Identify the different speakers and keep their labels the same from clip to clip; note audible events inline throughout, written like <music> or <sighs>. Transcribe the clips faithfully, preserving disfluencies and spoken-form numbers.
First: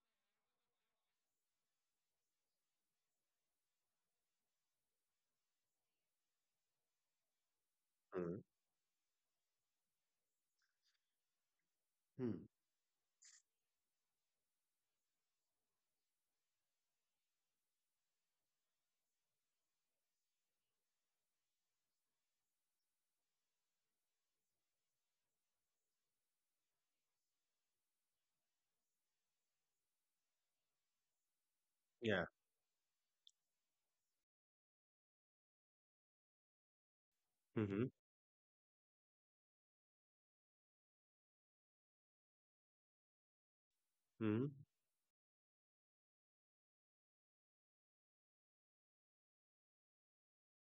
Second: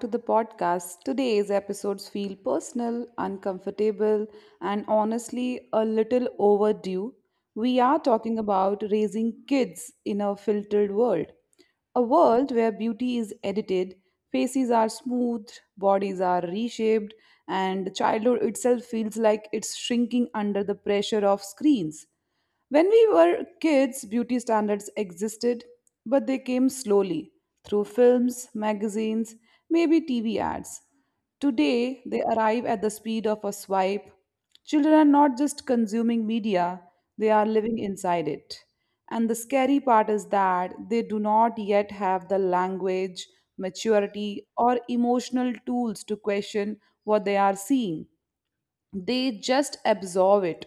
Speaker 1: to the podcast. Today's episodes feel personal, uncomfortable, and honestly a little overdue. We are talking
Speaker 2: Mm.
Speaker 1: about raising kids in a filtered world, a
Speaker 2: Mm.
Speaker 1: world where beauty is edited, faces are smoothed, bodies are reshaped, and childhood itself feels like it's shrinking under the pressure of screens. When we were kids, beauty standards existed, but they came slowly through films, magazines, maybe T V ads. Today, they
Speaker 2: Yeah.
Speaker 1: arrive at the speed of a swipe. Children are not just consuming media, they are living
Speaker 2: Mm-hmm.
Speaker 1: inside it. And the scary part is that they do not yet have the language,
Speaker 2: Mm-hmm.
Speaker 1: maturity, or emotional tools to question what they are seeing, they just absorb it.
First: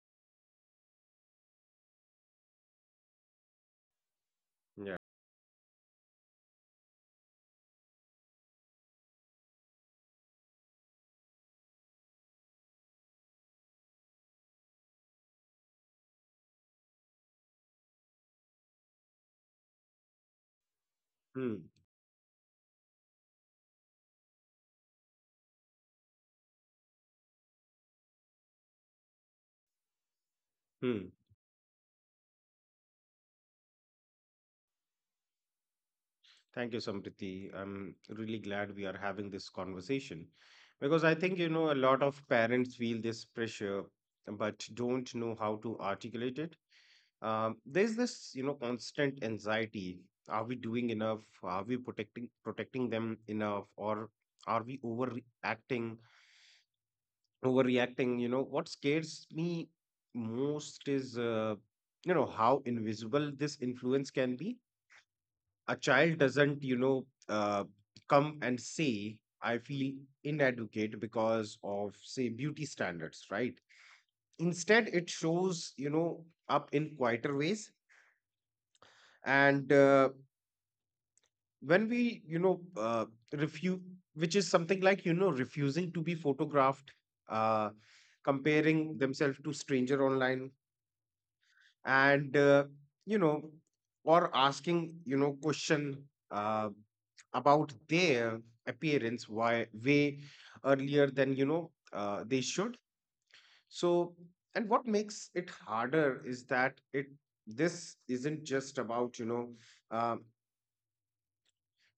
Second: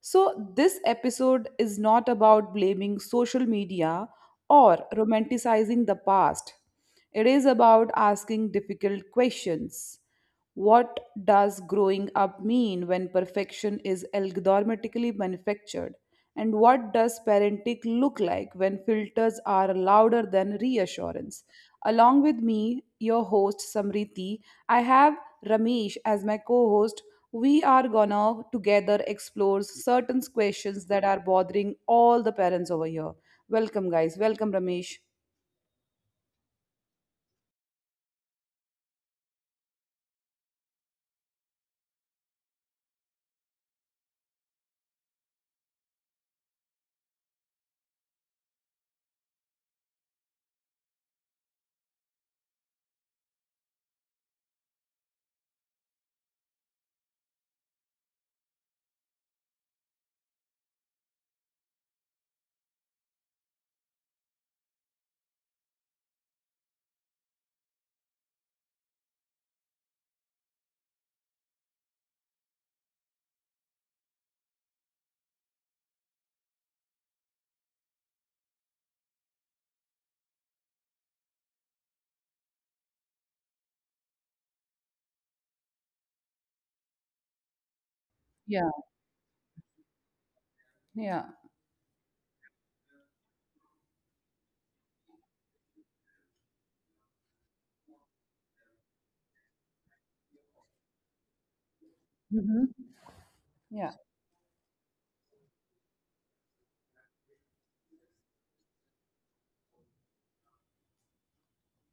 Speaker 1: So, this episode is not about blaming social media or
Speaker 2: Yeah.
Speaker 1: romanticizing the past. It is about asking difficult questions. What does growing up mean when perfection is algorithmically manufactured? And what does parenting look like when filters are louder than reassurance?
Speaker 2: Mm.
Speaker 1: Along with me, your host Samriti, I have Ramesh as my co-host. We are gonna together explore certain questions that
Speaker 2: Hmm.
Speaker 1: are bothering all the parents over here. Welcome, guys. Welcome, Ramesh.
Speaker 2: Thank you, Sampriti. I'm really glad we are having this conversation because, I think, you know, a lot of parents feel this pressure but don't know how to articulate it. Um, there's this, you know, constant anxiety. Are we doing enough? Are we protecting protecting them enough? Or are we overreacting? overreacting. You know, what scares me most is, uh, you know, how invisible this influence can be. A child doesn't, you know, uh, come and say, I feel inadequate because of, say, beauty standards, right? Instead, it shows, you know, up in quieter ways. And uh, when we, you know, uh, refuse, which is something like, you know, refusing to be photographed, uh,
Speaker 1: Yeah,
Speaker 2: comparing themselves to stranger online,
Speaker 1: yeah.
Speaker 2: and uh, you know or asking you know question uh, about their appearance why way earlier than you know uh, they should.
Speaker 1: Mm-hmm. Yeah.
Speaker 2: so and what makes it harder is that it this isn't just about you know uh,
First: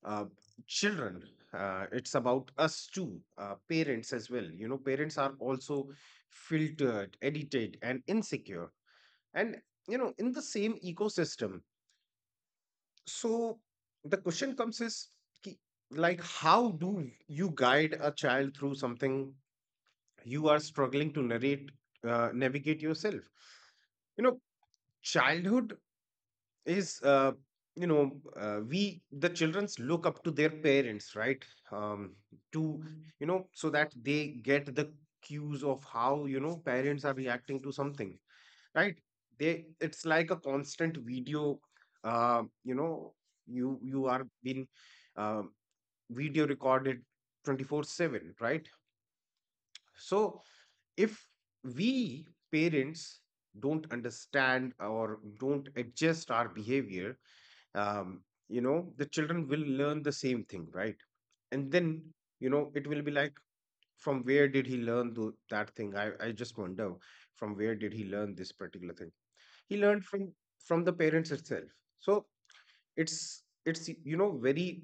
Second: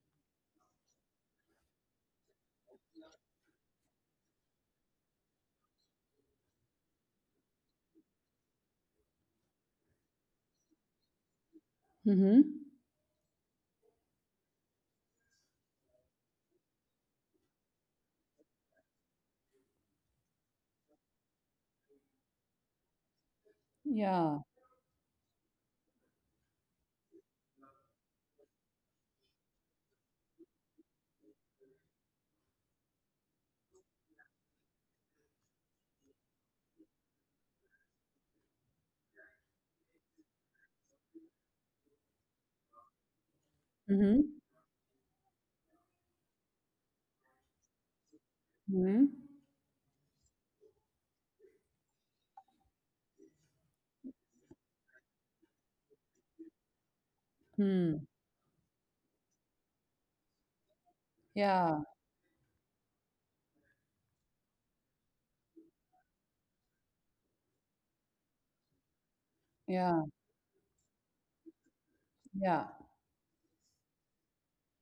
Speaker 2: uh, children. Uh, it's about us too, uh, parents as well. You know, parents are also filtered, edited, and insecure, and, you know, in the same ecosystem.
Speaker 1: Mm-hmm.
Speaker 2: So the question comes is, ki- like, how do you guide a child through something you are struggling to narrate uh, navigate yourself? You know,
Speaker 1: Yeah.
Speaker 2: childhood is, uh, you know uh, we, the childrens look up to their parents, right? Um, to you know So that they get the cues of how, you know, parents are reacting to something, right? they It's like a constant video, uh, you know you you are
Speaker 1: Mm-hmm.
Speaker 2: being, um, video recorded twenty-four seven, right?
Speaker 1: Mhm.
Speaker 2: So if we parents don't understand or don't adjust our behavior,
Speaker 1: Hmm.
Speaker 2: um, you know, the children will learn the same thing, right? And
Speaker 1: Yeah.
Speaker 2: then, you know, it will be like, from where did he learn tho- that thing, i i just wonder, from where did he learn this particular thing? He learned
Speaker 1: Yeah.
Speaker 2: from from the parents itself. So
Speaker 1: Yeah.
Speaker 2: it's it's you know, very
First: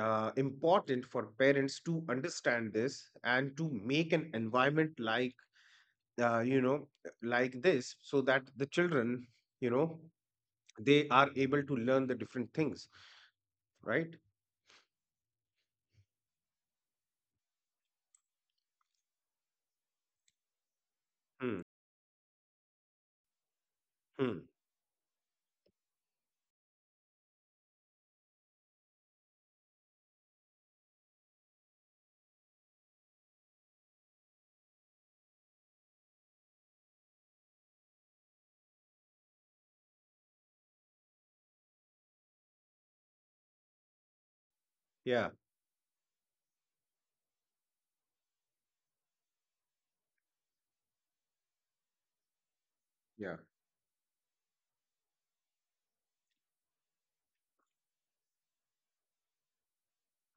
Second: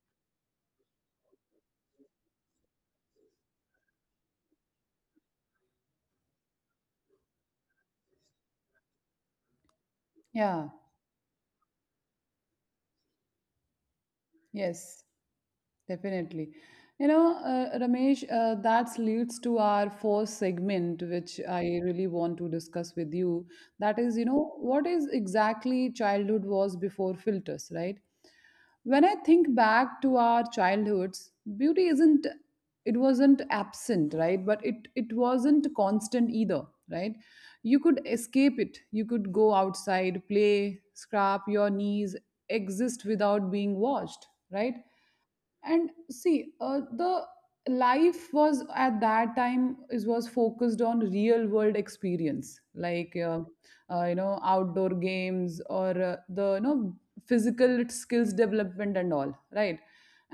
Speaker 2: uh, important for parents to understand this and to make an environment like, uh, you know like this, so that the children, you know,
Speaker 1: Yeah.
Speaker 2: they are able to learn the different things, right?
Speaker 1: Yes. Definitely. You know, uh, Ramesh, uh, that leads to our fourth segment, which
Speaker 2: Hmm.
Speaker 1: I really want to discuss with you. That is, you
Speaker 2: Hmm.
Speaker 1: know, what is exactly childhood was before filters, right? When I think back to our childhoods, beauty isn't, it wasn't absent, right? But it, it wasn't constant either, right? You could escape it. You could go outside, play, scrap your knees, exist without being watched, right?
Speaker 2: Yeah.
Speaker 1: And see uh, the life was at that time is was focused on real world experience like
Speaker 2: Yeah.
Speaker 1: uh, uh, you know, outdoor games or uh, the you know physical skills development and all, right?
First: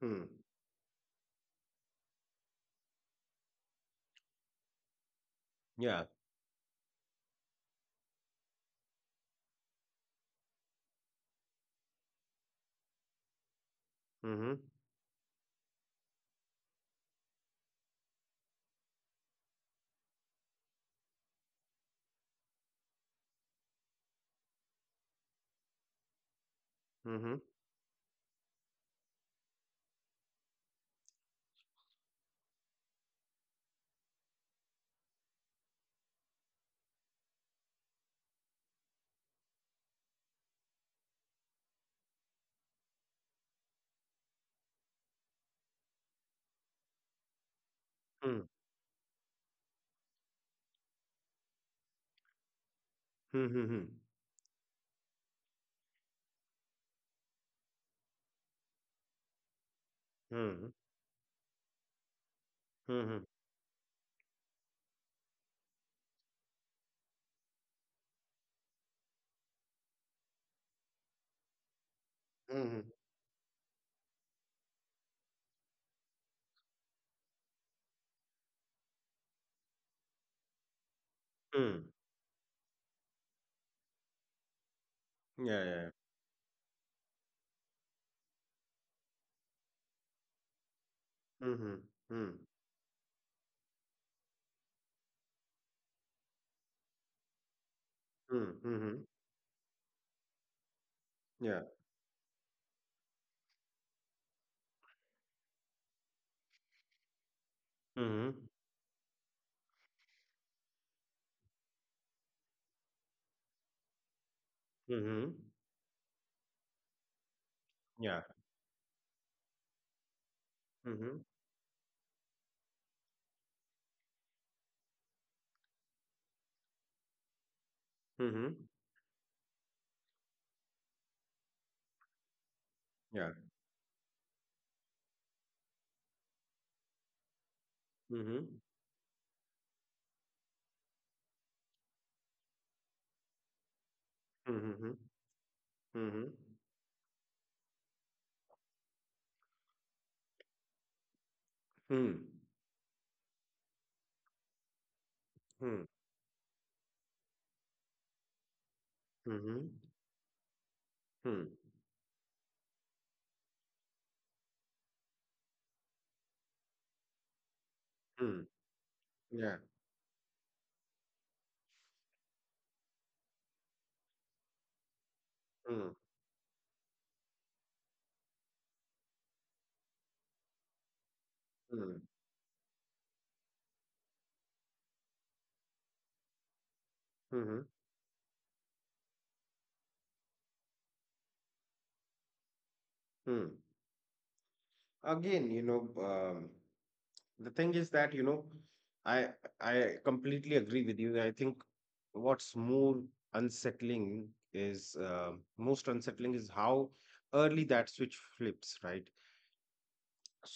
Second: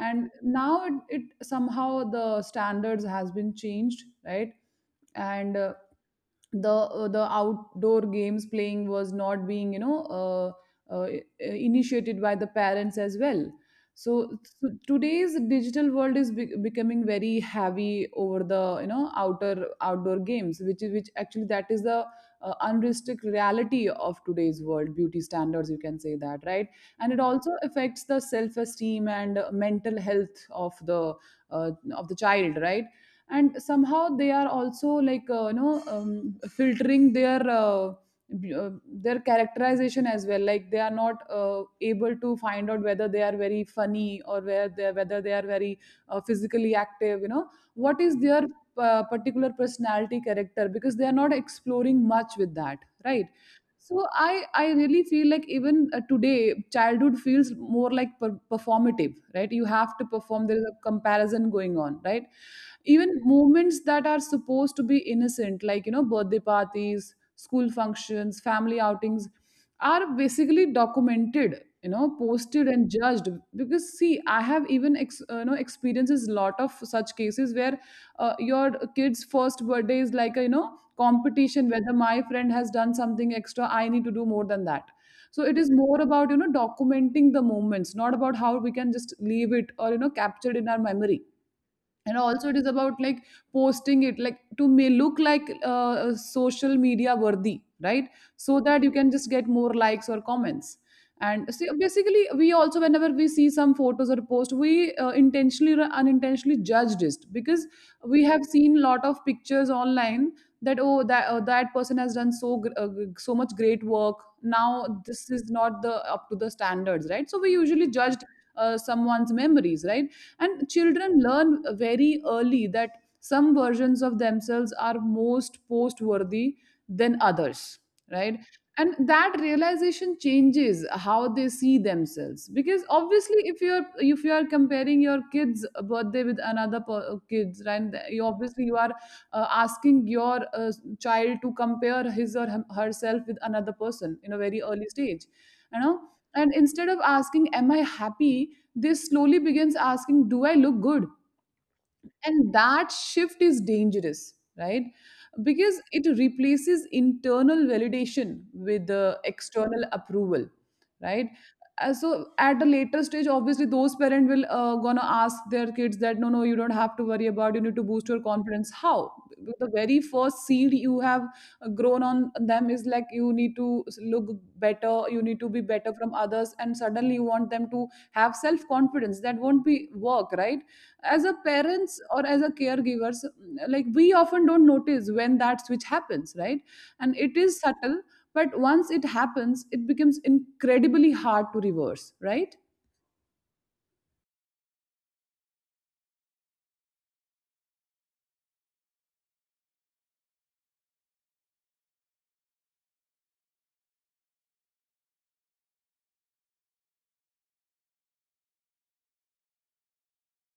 Speaker 2: Hmm.
Speaker 1: now it, it somehow the standards has been changed, right? And uh,
Speaker 2: Yeah.
Speaker 1: the uh, the outdoor games playing was not being you know uh, uh, initiated by the parents as well. So,
Speaker 2: Mm-hmm.
Speaker 1: so today's digital world is be- becoming very heavy over the you know outer outdoor games which is which actually that is the uh, unrestricted reality of today's world beauty standards, you can say that, right? And it
Speaker 2: Mm-hmm.
Speaker 1: also affects the self esteem and uh, mental health of the uh, of the child, right? And somehow they are also like uh, you know um, filtering their uh, b- uh, their characterization as well, like they are not uh, able to find out whether they are very funny or where they whether they are very uh, physically active, you know, what is
Speaker 2: Hmm.
Speaker 1: their uh, particular personality character because they are not exploring much with that, right?
Speaker 2: Hmm. Hmm.
Speaker 1: So i i really feel like even uh, today childhood feels more like per- performative, right? You have to perform, there is
Speaker 2: Hmm.
Speaker 1: a comparison going on, right?
Speaker 2: Hmm. Hmm.
Speaker 1: Even
Speaker 2: Hmm.
Speaker 1: moments that are supposed to be innocent like you know birthday parties, school functions, family outings are basically documented, you know,
Speaker 2: Hmm.
Speaker 1: posted
Speaker 2: Hmm.
Speaker 1: and judged. We, I have even ex, uh, you know experiences lot of where uh, your kid's first birthday is like a you know competition,
Speaker 2: Hmm.
Speaker 1: whether my friend has done something extra I need to do more than that. So it
Speaker 2: Yeah, yeah,
Speaker 1: is
Speaker 2: yeah.
Speaker 1: more about you know documenting the moments, not about how we can just leave it or you know capture it in our memory.
Speaker 2: Hmm. Hmm.
Speaker 1: You know,
Speaker 2: Hmm.
Speaker 1: like post, like to make, right?
Speaker 2: Hmm.
Speaker 1: So
Speaker 2: Hmm.
Speaker 1: it movements. And
Speaker 2: Yeah.
Speaker 1: see, basically we also whenever we see some photos or post we uh, intentionally or unintentionally judged it because we have
Speaker 2: Mhm.
Speaker 1: seen lot of pictures online that oh that uh, that person has done so gr- uh, so much great work, now this
Speaker 2: Mhm.
Speaker 1: is not the up to the standards, right? So we usually
Speaker 2: Yeah.
Speaker 1: judged uh, someone's memories, right? And children
Speaker 2: Mhm.
Speaker 1: learn very early that some versions of themselves are most post worthy than others, right?
Speaker 2: Mhm.
Speaker 1: And that realization changes how they see themselves because
Speaker 2: Yeah.
Speaker 1: obviously if you're if you are comparing your kid's birthday with another per, uh, kids, right? And you
Speaker 2: Mhm.
Speaker 1: obviously you are uh, asking your uh, child to compare his or hem- herself with another person in a very early
Speaker 2: Mhm.
Speaker 1: stage, you know.
Speaker 2: Mhm.
Speaker 1: And instead of asking am I happy, this slowly begins asking do I look good.
Speaker 2: Hmm.
Speaker 1: And that shift is dangerous, right? Because
Speaker 2: Hmm.
Speaker 1: it replaces internal validation with the
Speaker 2: Mhm.
Speaker 1: external approval, right?
Speaker 2: Hmm.
Speaker 1: Uh, so at a later stage obviously those parents will uh, gonna ask their kids that no no you don't have to worry about, you need to boost your
Speaker 2: Hmm.
Speaker 1: confidence, how?
Speaker 2: Yeah.
Speaker 1: The very first seed you have uh, grown on them is like you need to look better, you need to be better
Speaker 2: Hmm.
Speaker 1: from others, and suddenly you want them to have self confidence, that won't be work, right? As a parents
Speaker 2: Hmm.
Speaker 1: or as a caregivers, like we often don't notice when that switch happens, right? And it is
Speaker 2: Mhm.
Speaker 1: subtle, but once it happens it becomes incredibly hard to reverse, right?
Speaker 2: Hmm. Again, you know, um, the thing is that, you know, I I completely agree with you. I think what's more unsettling is uh, most unsettling is how early that switch flips, right?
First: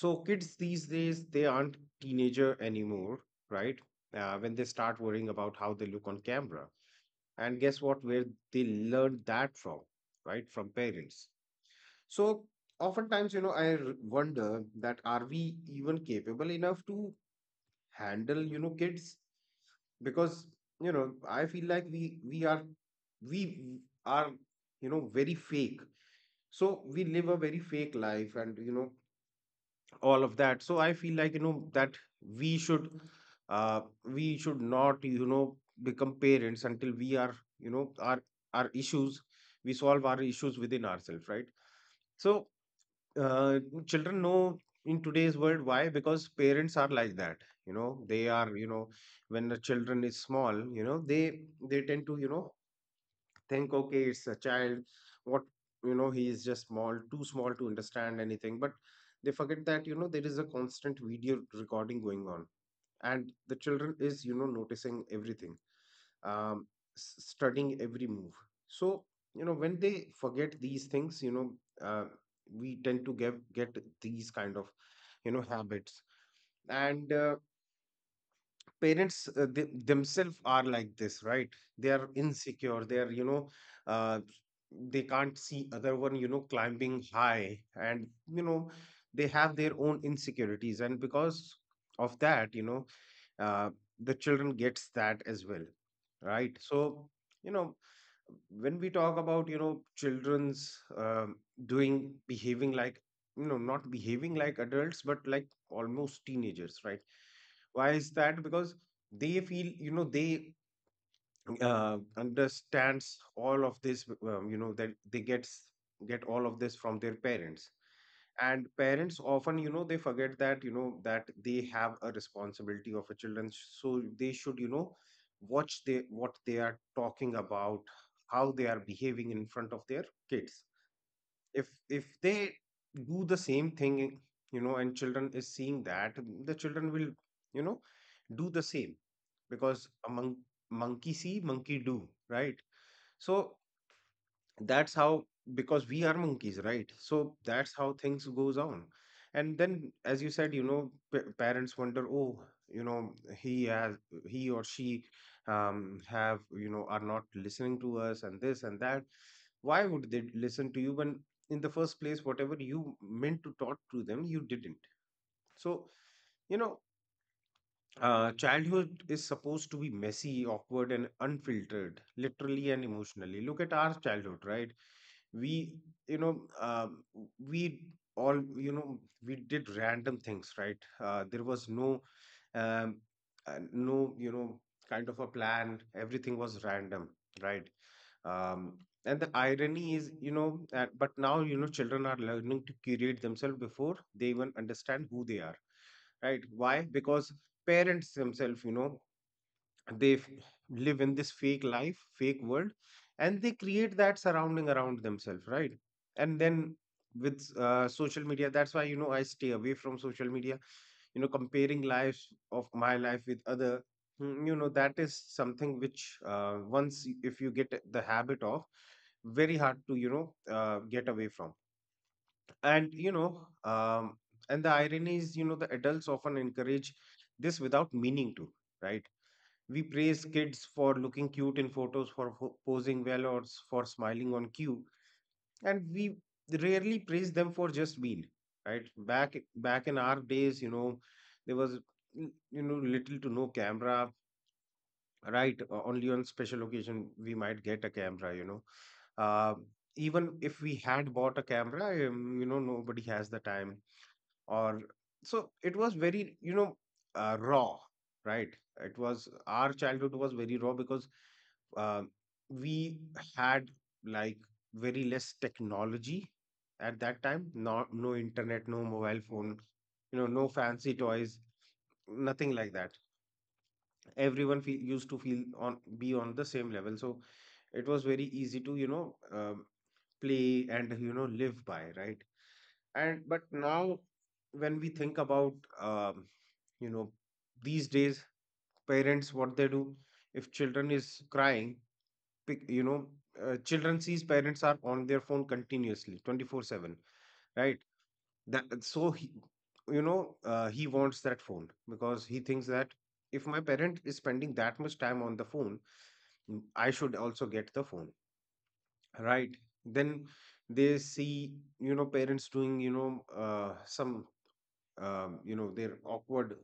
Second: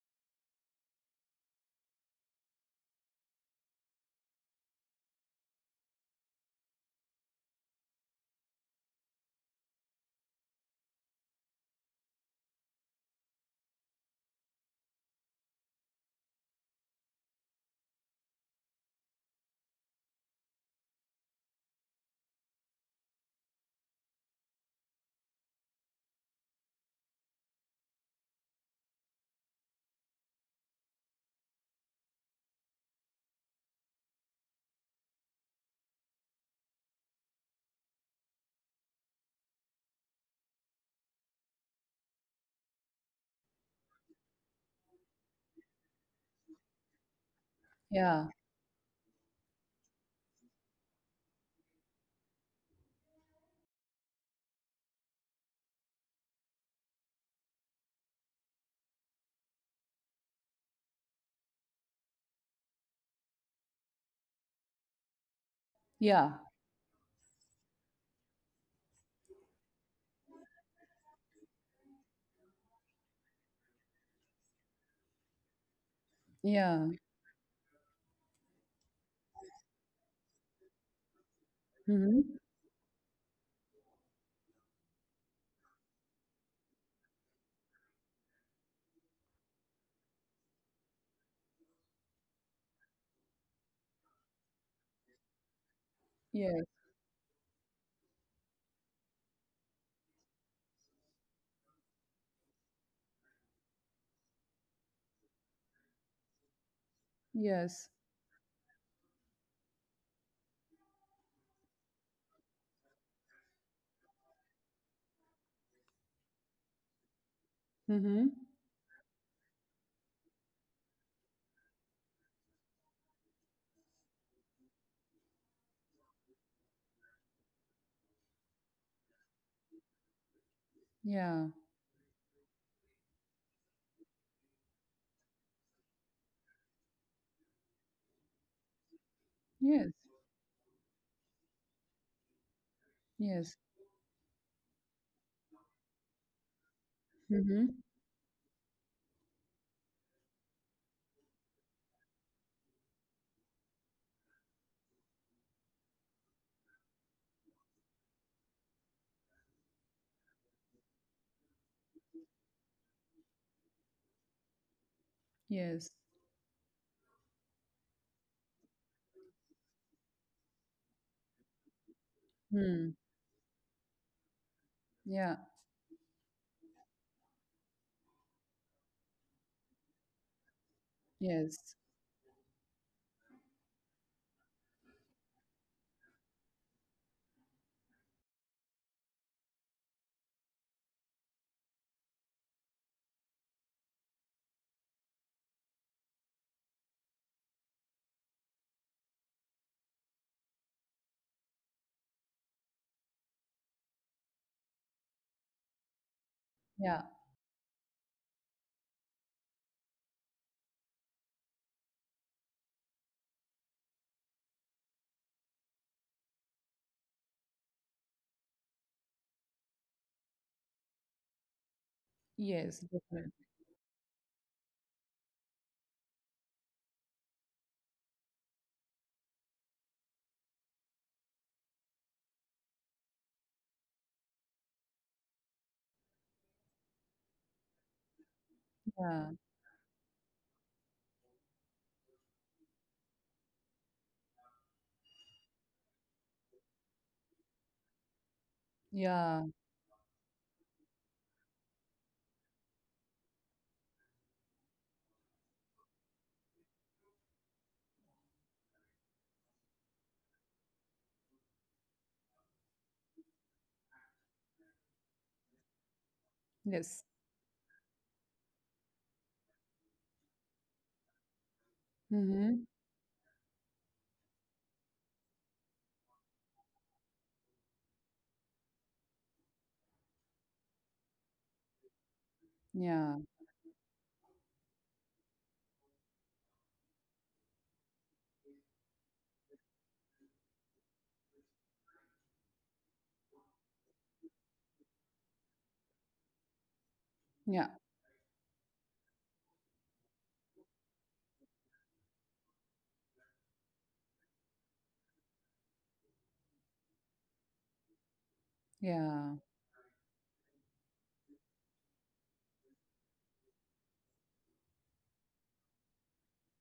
Speaker 2: So kids these days, they aren't teenager anymore, right? Uh, when they start worrying about how they look on camera, and guess what, where they learned that from? Right from parents. So oftentimes, you know, i r- wonder that, are we even capable enough to handle, you know, kids? Because, you know, I feel like we we are we are, you know, very fake. So we live a very fake life, and, you know, all of that. So I feel like, you know, that we should, uh, we should not, you know, become parents until we are, you know our our issues, we solve our issues within ourselves, right? So, uh, children know, in today's world, why? Because parents are like that. You know, they
Speaker 1: Yeah,
Speaker 2: are, you know, when the children is small, you know, they they tend to, you know, think, okay, it's a child, what, you know, he is just small, too small to understand anything. But they forget that, you know, there is a constant video recording going on, and the children is, you know, noticing everything,
Speaker 1: yeah,
Speaker 2: um s- studying every move. So, you know, when they forget these things, you know, uh, we tend to get get these kind of, you know, habits.
Speaker 1: yeah.
Speaker 2: And, uh, parents, uh, th- themselves are like this, right? They are
Speaker 1: Mm-hmm.
Speaker 2: insecure, they are, you know, uh, they can't see other one, you know, climbing high. And, you know, they have their own insecurities, and because of that, you know, uh, the children gets that as well, right?
Speaker 1: Yes.
Speaker 2: So, you know, when we talk about, you know, children's, um, doing, behaving like, you know, not behaving like adults but like almost teenagers, right?
Speaker 1: Yes.
Speaker 2: Why is that? Because they feel, you know, they uh, understands all of this, um, you know, that they gets get all of this from their parents.
Speaker 1: Mm-hmm.
Speaker 2: And parents often, you know, they forget that, you know, that they have a responsibility of a children. So they should, you know, watch they what they are talking about, how they are behaving in front of their kids.
Speaker 1: Yeah.
Speaker 2: If if they do the same thing, you know, and children is seeing that, the children will, you know, do the same. Because
Speaker 1: Yes.
Speaker 2: a mon- monkey see, monkey do, right? So
Speaker 1: Yes.
Speaker 2: that's how, because we are monkeys, right? So
Speaker 1: Mm-hmm.
Speaker 2: that's how things goes on. And then, as you said, you know, p- parents wonder, oh, you know, he has he or she, um have, you know, are not listening to us, and this and that. Why would they listen to you when, in the first place, whatever you meant to talk to them, you didn't? So,
Speaker 1: Yes.
Speaker 2: you know, uh, childhood is supposed to be messy, awkward, and unfiltered, literally and
Speaker 1: Hmm.
Speaker 2: emotionally. Look at our childhood, right?
Speaker 1: Yeah.
Speaker 2: We, you know, um, we all, you know, we did random things, right? Uh, there was
Speaker 1: Yes.
Speaker 2: no, um, uh, no, you know, kind of a plan. Everything was random, right? Um, and the irony is, you know, that, but now, you know, children are learning to curate themselves before they even understand who they are, right? Why? Because parents themselves, you know, they f- live in this fake life, fake world, and they create that surrounding around themselves, right? And then,
Speaker 1: Yeah.
Speaker 2: with, uh, social media, that's why, you know, I stay away from social media. You know, comparing lives of my life with other, mm, you know, that is something which, uh, once y- if you get the habit of, very hard to, you know, uh, get away from.
Speaker 1: Yes.
Speaker 2: And, you
Speaker 1: Definitely.
Speaker 2: know um, and the irony is, you know, the adults often encourage this without meaning to, right? We praise kids for looking cute in photos, for ho- posing well, or s- for smiling on cue, and we rarely praise them for just being, right.
Speaker 1: Yeah.
Speaker 2: Back back in our days, you know, there was, mm, you know, little to no camera. Right, o- only on special occasion we might get a camera. You know,
Speaker 1: Yeah.
Speaker 2: uh, even if we had bought a camera, um, you know, nobody has the time. Or, so it was very, you know, uh, raw, right? It was, our childhood was very raw, because, um we had, like, very less technology at
Speaker 1: Yes.
Speaker 2: that time. Not, no internet, no mobile phone, you know, no fancy toys, nothing
Speaker 1: Mm-hmm.
Speaker 2: like that. everyone feel, used to feel on, be on the same level. So it was very easy to, you know, um, play and, you know, live by, right?
Speaker 1: Yeah.
Speaker 2: And but now, when we think about, um, you know, these days, parents, what they do, if children is crying, pick, you know, uh, children sees parents are on their phone continuously twenty-four seven,
Speaker 1: Yeah.
Speaker 2: right? that so he You know, uh, he wants that phone, because he thinks that if my parent is spending that much time on the phone, mm, I should also get the phone,
Speaker 1: Yeah.
Speaker 2: right? Then they see, you know, parents doing, you know, uh, some, um, you know, their awkward,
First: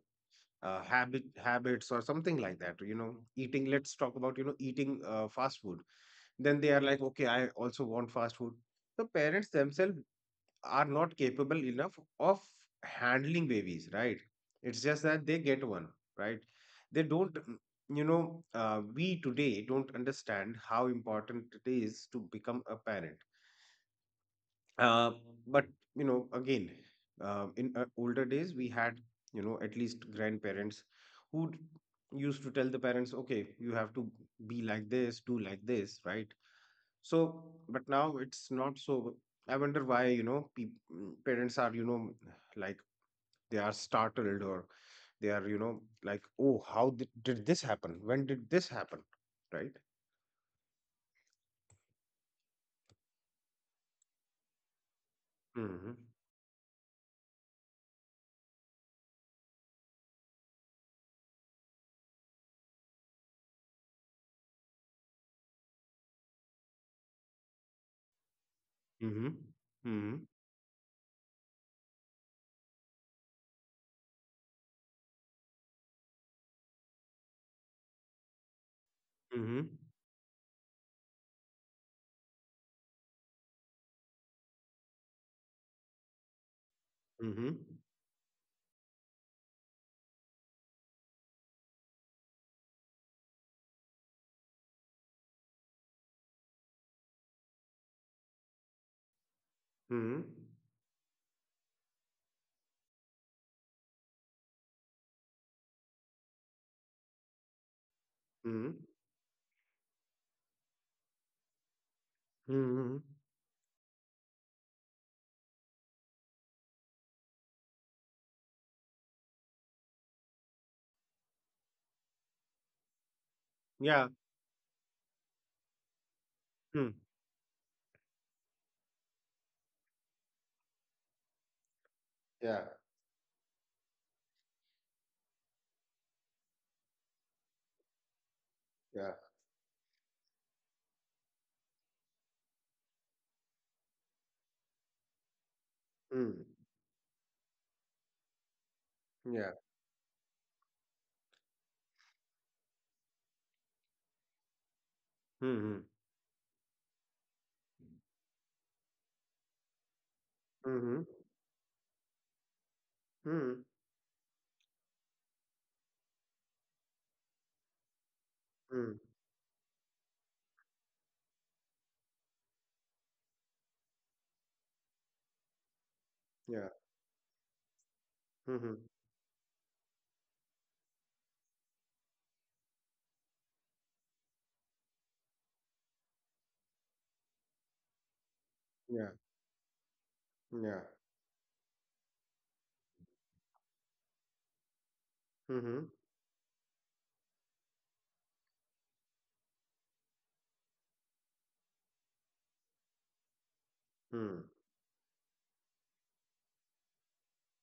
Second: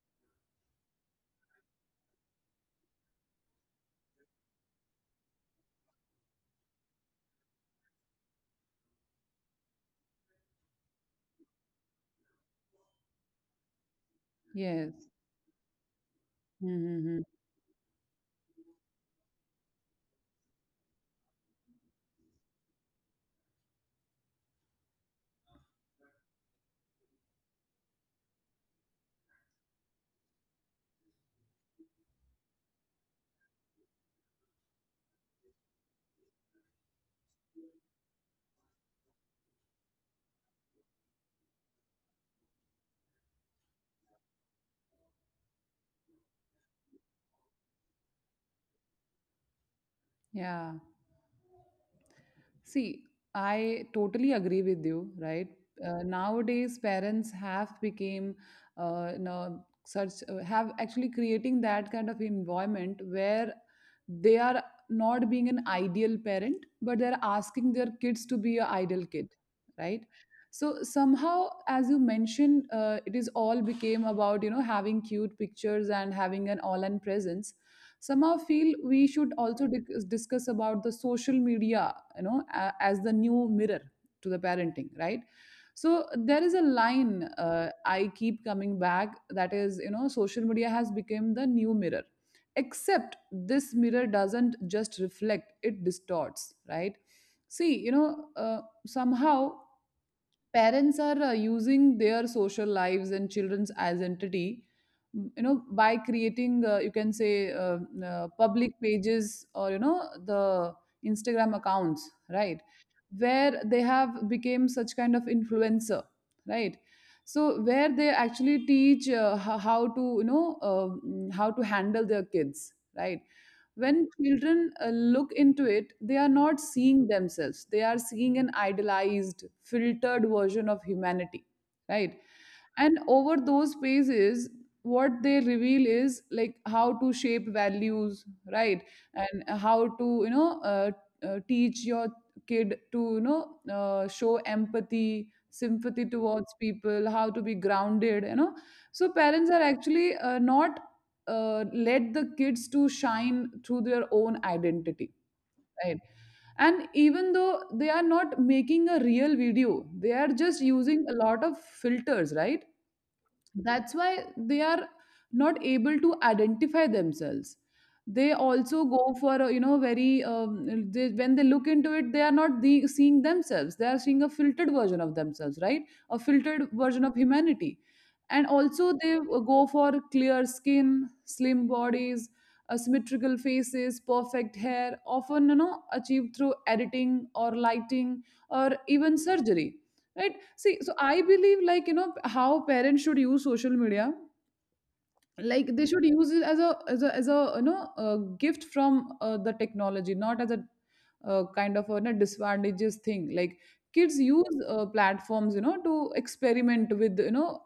Speaker 2: uh, habit habits or something like that. You know, eating, let's talk about, you know, eating, uh, fast food. Then they are like, okay, I also want fast food. The parents themselves are not capable enough of handling babies, right? It's
Speaker 1: Yes.
Speaker 2: just that they get one, right?
Speaker 1: Mhm,
Speaker 2: They
Speaker 1: mhm.
Speaker 2: don't, mm, you know, uh, we today don't understand how important it is to become a parent. uh, but, you know, again, uh, in uh, older days we had, you know, at least grandparents, who used to tell the parents, okay, you have to be like this, do like this, right? So but now it's not. So I wonder why, you know, peop- mm, parents are, you know, like they are startled, or they are, you know, like, oh, how did, did this happen, when did this happen, right?
Speaker 1: Ja. See, I totally agree with you, right?
Speaker 2: Mm-hmm.
Speaker 1: Uh, nowadays, parents have became uh, you know, such uh, have actually creating that kind of environment where they are not being an ideal parent, but they're asking their kids to be an ideal kid,
Speaker 2: Mm-hmm.
Speaker 1: right?
Speaker 2: Mm-hmm.
Speaker 1: So somehow, as you mentioned, uh, it is all became about you know having cute pictures and having an online presence. Somehow, feel we should
Speaker 2: Mm-hmm.
Speaker 1: also dic- discuss about the social media, you know, a- as the new mirror to the parenting, right? So there is a line
Speaker 2: Mm-hmm.
Speaker 1: uh, I keep coming back, that is, you know, social media has become the new mirror, except this mirror doesn't just reflect, it distorts, right? See, you know, uh, somehow
Speaker 2: Mm-hmm.
Speaker 1: parents are uh, using their social lives and children's identity, m- you know, by creating uh, you can say uh, uh,
Speaker 2: Mm-hmm.
Speaker 1: public pages, or you know, the Instagram accounts, right?
Speaker 2: Mhm.
Speaker 1: Where they have become such kind of influencer, right? So where they actually teach uh, ho- how to you know um, how to handle their kids, right? When
Speaker 2: Yeah.
Speaker 1: children uh, look into it they are not
Speaker 2: Mm.
Speaker 1: seeing themselves, they are seeing an idealized filtered version of humanity, right?
Speaker 2: Yeah,
Speaker 1: And over those pages what they reveal is like how to shape values, right?
Speaker 2: yeah.
Speaker 1: And how to you know uh, uh, teach your kid to you know uh, show empathy, sympathy
Speaker 2: Mm.
Speaker 1: towards people, how to be grounded, you know. So parents
Speaker 2: Yeah.
Speaker 1: are actually uh, not uh, let the kids to shine through their own identity,
Speaker 2: Mhm.
Speaker 1: right? And even though they are not making a real video, they are just
Speaker 2: Mhm.
Speaker 1: using a lot of filters, right?
Speaker 2: Mm.
Speaker 1: That's why they are not able to identify themselves. They also
Speaker 2: Mm.
Speaker 1: go for a, you know very um, they, when they look into it they are not the, seeing themselves, they are seeing a filtered version of themselves, right? A filtered
Speaker 2: Yeah.
Speaker 1: version of humanity. And
Speaker 2: Mhm.
Speaker 1: also they go for clear skin, slim bodies, asymmetrical faces, perfect hair, often you know achieved through editing or lighting or
Speaker 2: Yeah,
Speaker 1: even surgery, right? See,
Speaker 2: yeah.
Speaker 1: so I believe like you know how parents should use social media, like they
Speaker 2: Mhm.
Speaker 1: should use it as a as a as a you know a gift from uh, the technology, not as a uh, kind of a you know disadvantageous thing. Like kids
Speaker 2: Mm.
Speaker 1: use uh, platforms you know to experiment with you know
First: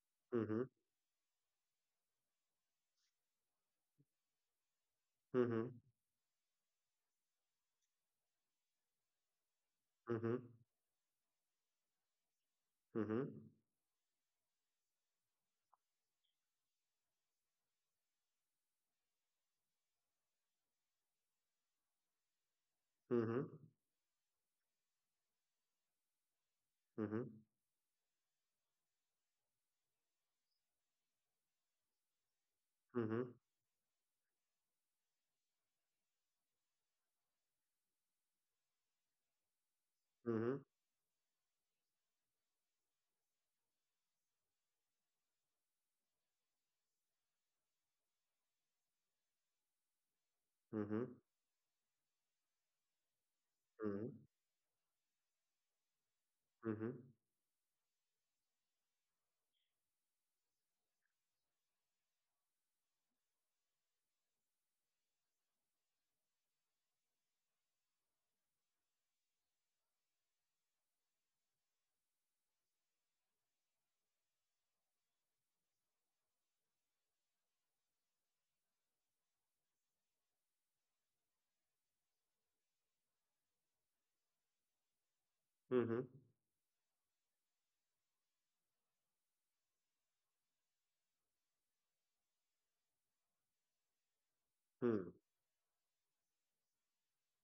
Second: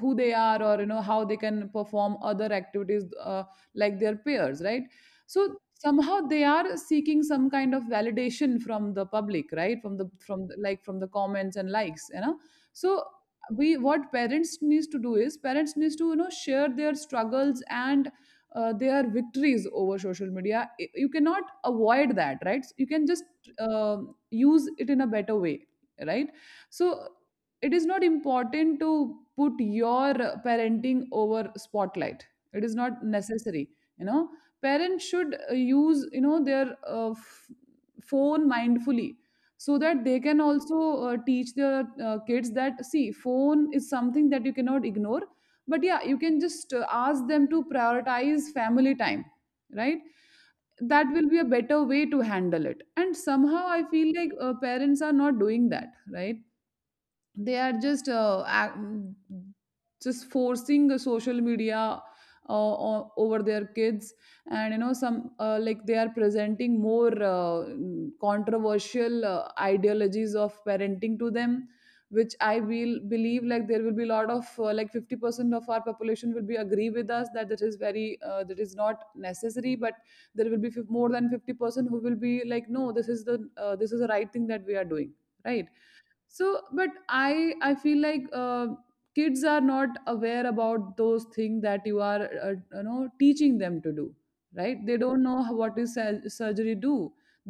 Speaker 1: who they are,
Speaker 2: Mhm.
Speaker 1: or you know how they can perform other activities uh, like their peers, right? So
Speaker 2: Mhm.
Speaker 1: somehow they are seeking some kind of validation from the public, right? From the from the, like from the comments and likes, you know. So
Speaker 2: Mhm.
Speaker 1: we what parents needs to do is parents needs to you know share their struggles and uh, their victories over social media. Y- you cannot avoid that, right? You can just
Speaker 2: Mhm.
Speaker 1: um use it in a better way, right? So
Speaker 2: Mhm.
Speaker 1: it is not important to put your parenting over spotlight, it is not necessary. You know, parents should uh, use you know their uh, f- phone mindfully, so that they can
Speaker 2: Mhm.
Speaker 1: also uh, teach their uh, kids that see phone is something that you cannot ignore, but yeah you can just uh, ask them to prioritize family time, right? That
Speaker 2: Mhm.
Speaker 1: will be a better way to handle it, and somehow I feel like uh, parents are not doing that, right?
Speaker 2: Mhm.
Speaker 1: They are just uh, ac- mm, just forcing a social media uh, o- over their kids. And you know some uh, like they are presenting more uh, mm, controversial uh, ideologies of parenting to them, which I will believe like there will be a lot of uh, like fifty percent of our population will be agree with us that that is very uh, that is not necessary. But there will be fif- more than fifty percent who will be like, "No, this is the uh, this is the right thing that we are doing," right?
Speaker 2: Mhm.
Speaker 1: So but i i feel like, uh, kids are not aware about those things that you are, uh, you know, teaching them to do, right? They
Speaker 2: Mhm.
Speaker 1: don't know how- what is sur- surgery do.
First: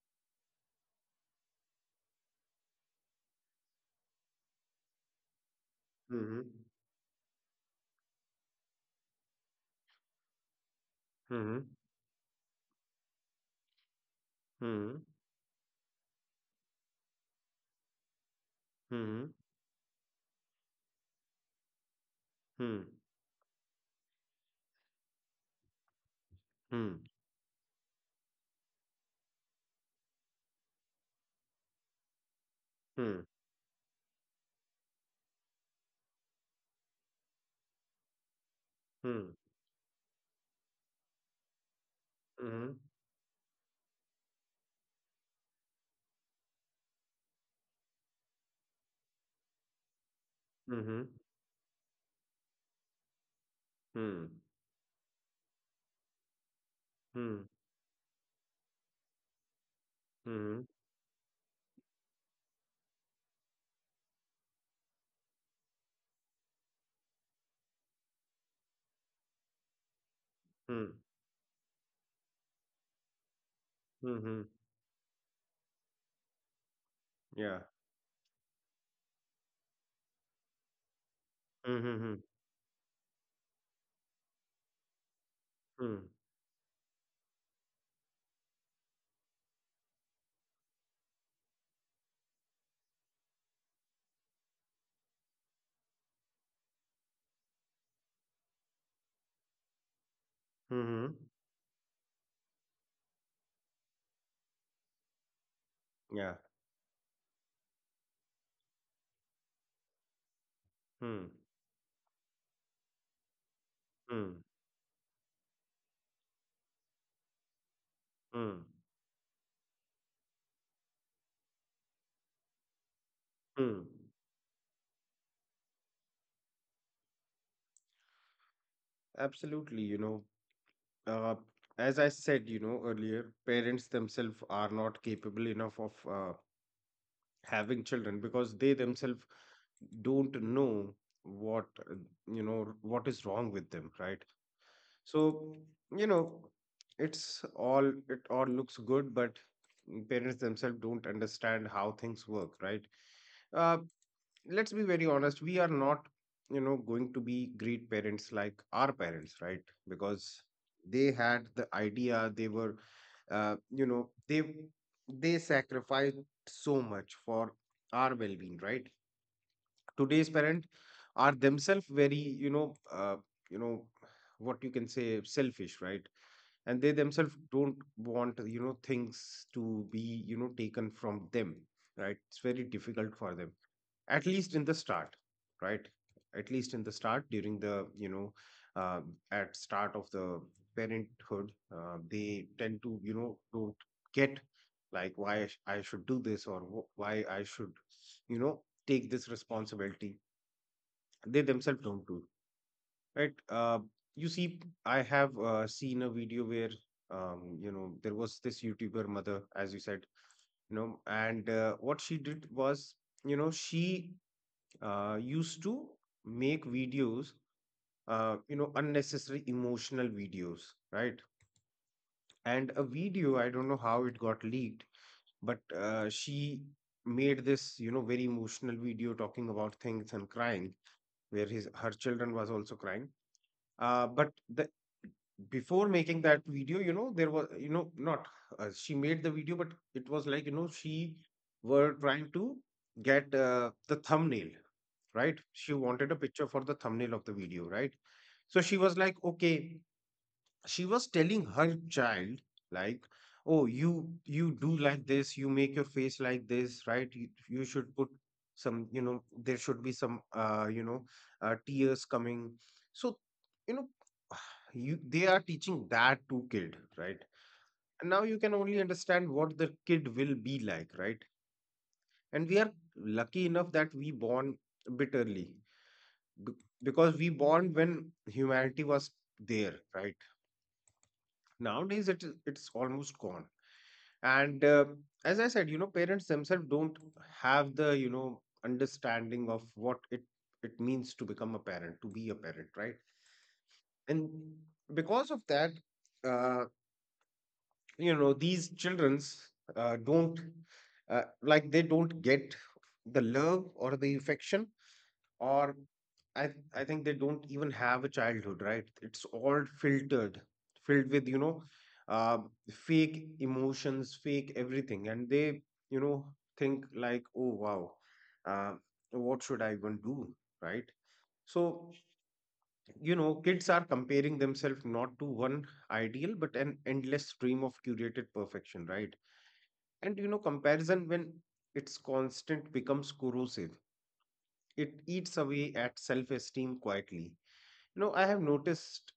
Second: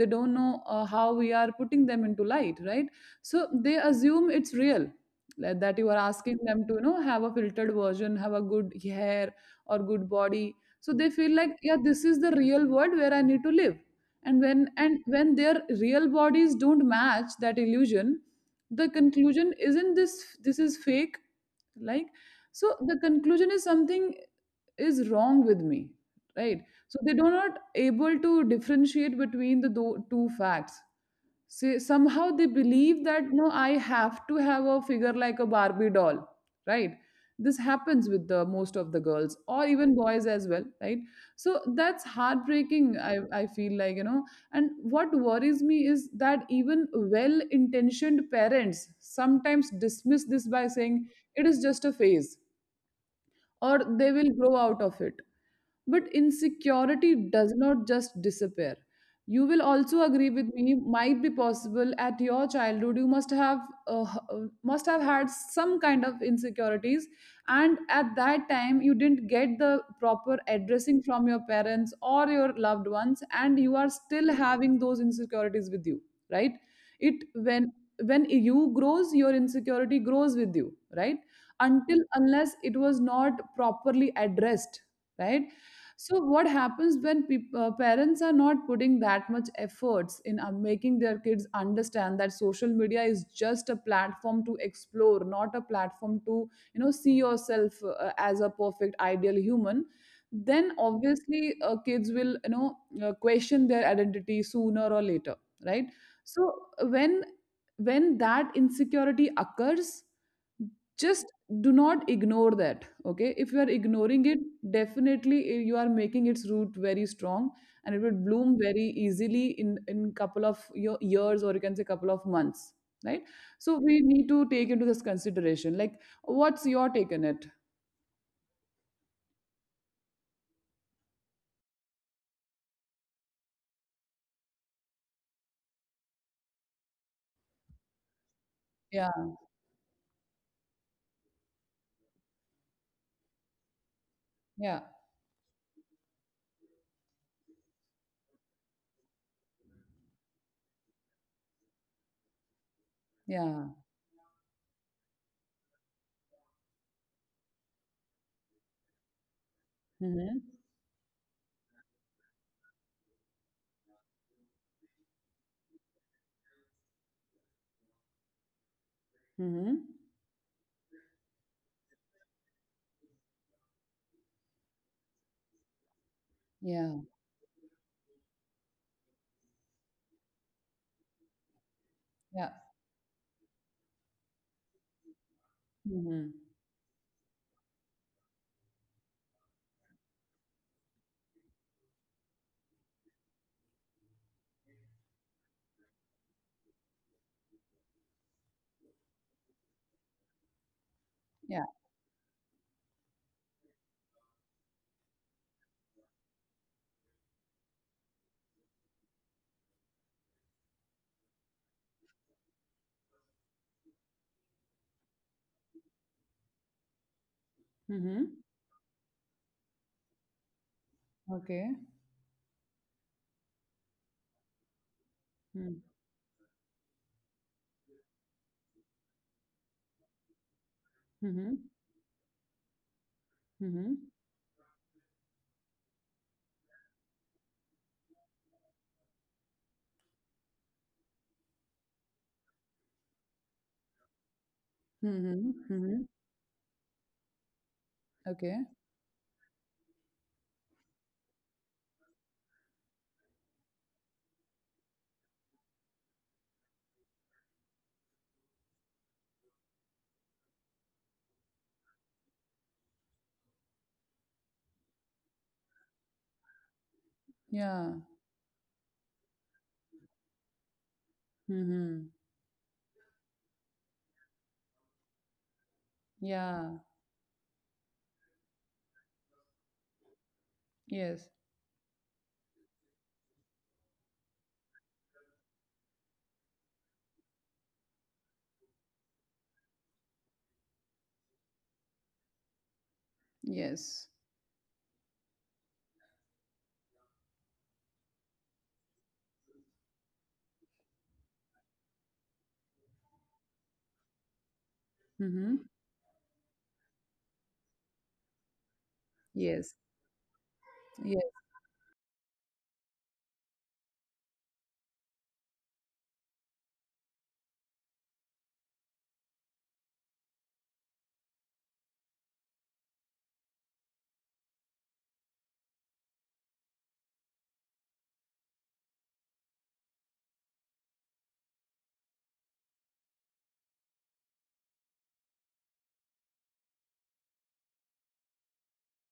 Speaker 1: They don't know, uh, how we are putting them into light, right? So they assume it's real, like that you are asking them to, you know, have a filtered version, have a good hair or good body, so they feel
Speaker 2: Mhm.
Speaker 1: like,
Speaker 2: Mhm.
Speaker 1: yeah, this is the real world where I need to live. And when and when their real bodies don't match that illusion, the
Speaker 2: Mm.
Speaker 1: conclusion isn't this, this is fake, like, so the conclusion is something is wrong with me, right? So they do not able to differentiate between the do- two facts. Say somehow they believe
Speaker 2: Mhm.
Speaker 1: that, no, I have to have a figure like a Barbie doll, right? This happens with the most of the girls or even boys as well, right? So that's
Speaker 2: Mhm. Mhm.
Speaker 1: heartbreaking, i, I feel like you know And what worries me is that even well intentioned parents sometimes dismiss this by saying
Speaker 2: Mhm.
Speaker 1: it is just a phase or they
Speaker 2: Hmm.
Speaker 1: will grow out of it. But insecurity
Speaker 2: Hmm.
Speaker 1: does not just disappear. You will also
Speaker 2: Hmm. Hmm. Mhm.
Speaker 1: agree
Speaker 2: Mhm. Hmm.
Speaker 1: with
Speaker 2: Hmm. Mhm.
Speaker 1: me. Might be possible at your childhood. You must have uh, h- uh, must have had some kind of insecurities, and at that time you didn't get the proper
Speaker 2: Mm.
Speaker 1: addressing from your parents or your loved ones, and you are still
Speaker 2: Mhm.
Speaker 1: having those insecurities with you, right? It
Speaker 2: Yeah.
Speaker 1: when when you grows, your insecurity grows with you, right?
Speaker 2: Mm,
Speaker 1: Until
Speaker 2: mhm,
Speaker 1: unless it was not properly addressed, right?
Speaker 2: mhm.
Speaker 1: So what happens when peop- uh, parents are not putting that much efforts in, uh, making their kids understand that social media is just a platform to explore, not a platform to, you know see yourself, uh, as a perfect ideal human. Then
Speaker 2: Mm, mhm.
Speaker 1: obviously, uh, kids will, you know uh, question their identity sooner or later, right?
Speaker 2: Yeah.
Speaker 1: So when when that insecurity occurs, just
Speaker 2: Mm,
Speaker 1: do not ignore that. Okay, if you are ignoring it,
Speaker 2: mm,
Speaker 1: definitely, eh, you are making its root very strong, and it will bloom
Speaker 2: mm,
Speaker 1: very easily in in couple of your years, or you can say couple of months, right? So
Speaker 2: mm.
Speaker 1: we need to take into this consideration, like, what's your take on it?
Speaker 2: Absolutely, you know, uh, as I said, you know, earlier, parents themselves are not capable enough of uh, having children because they
Speaker 1: Yeah,
Speaker 2: themselves don't know what, uh, you know, what is wrong with them, right?
Speaker 1: yeah,
Speaker 2: So, you know, it's all, it all looks good, but parents themselves don't understand how things work, right?
Speaker 1: yeah.
Speaker 2: Uh, let's be very honest, we are not you know going to be great parents like our parents, right?
Speaker 1: Mm-hmm.
Speaker 2: Because they had the idea, they were uh, you know they they sacrificed so much for our well-being, right?
Speaker 1: Mm-hmm.
Speaker 2: Today's parents are themselves very you know uh, you know what you can say selfish, right? And
Speaker 1: Yeah,
Speaker 2: they themselves don't want you know things to be you know taken from them, right? It's
Speaker 1: yeah.
Speaker 2: very difficult for them, at least in the start, right?
Speaker 1: Mm-hmm.
Speaker 2: At least in the start, during the you know uh, at start of the parenthood, uh, they tend to you know don't get like, why I sh- I should do this, or wh- why I should you know take this responsibility, they
Speaker 1: Yeah.
Speaker 2: themselves don't do, right. Uh, you see, I have uh, seen a video where, um, you know there was this YouTuber mother, as you said, you know and uh, what she did was, you know she uh, used to make videos,
Speaker 1: Mm-hmm.
Speaker 2: uh, you know unnecessary emotional videos, right?
Speaker 1: Okay.
Speaker 2: And a video, I don't know how it got leaked, but
Speaker 1: Mm,
Speaker 2: uh, she made this you know very emotional video talking about things and crying, where
Speaker 1: mm-hmm.
Speaker 2: his her children was also crying.
Speaker 1: Mm-hmm.
Speaker 2: Uh, but the before making that video, you know there was, you know not uh, she made the video, but it was like, you know she were trying to get uh, the thumbnail, right?
Speaker 1: Mm-hmm.
Speaker 2: She
Speaker 1: Mm-hmm.
Speaker 2: wanted a picture for the thumbnail of the video, right? So
Speaker 1: Okay.
Speaker 2: she was like, okay, she was telling her child like, oh, you you do like this, you make your face like this, right? You, you should put some, you know there should be some uh you know uh, tears coming. So, you know <sighs> you they are teaching that to kid, right?
Speaker 1: Yeah.
Speaker 2: And now you can only understand what the kid will be like, right?
Speaker 1: Mm-hmm.
Speaker 2: And we are lucky enough that we born bitterly,
Speaker 1: Yeah.
Speaker 2: because we born when humanity was there, right?
Speaker 1: Yes.
Speaker 2: Nowadays, it is it's almost gone. And um as I said, you know parents themselves don't have the you know understanding of what it it means to become a parent, to be a parent, right?
Speaker 1: Yes.
Speaker 2: And because of that, uh, you know these children's uh, don't uh, like, they don't get the love or the affection,
Speaker 1: Mm-hmm.
Speaker 2: or I I think they don't even have a childhood, right? It's all
Speaker 1: Yes.
Speaker 2: filtered, filled with,
Speaker 1: Yeah.
Speaker 2: you know, uh, fake emotions, fake everything, and they, you know think like, oh wow, uh, what should I even do, right? So you know, kids are comparing themselves not to one ideal, but an endless stream of curated perfection, right? And you know, comparison, when it's constant, becomes corrosive. It eats away at self-esteem quietly. No, I have noticed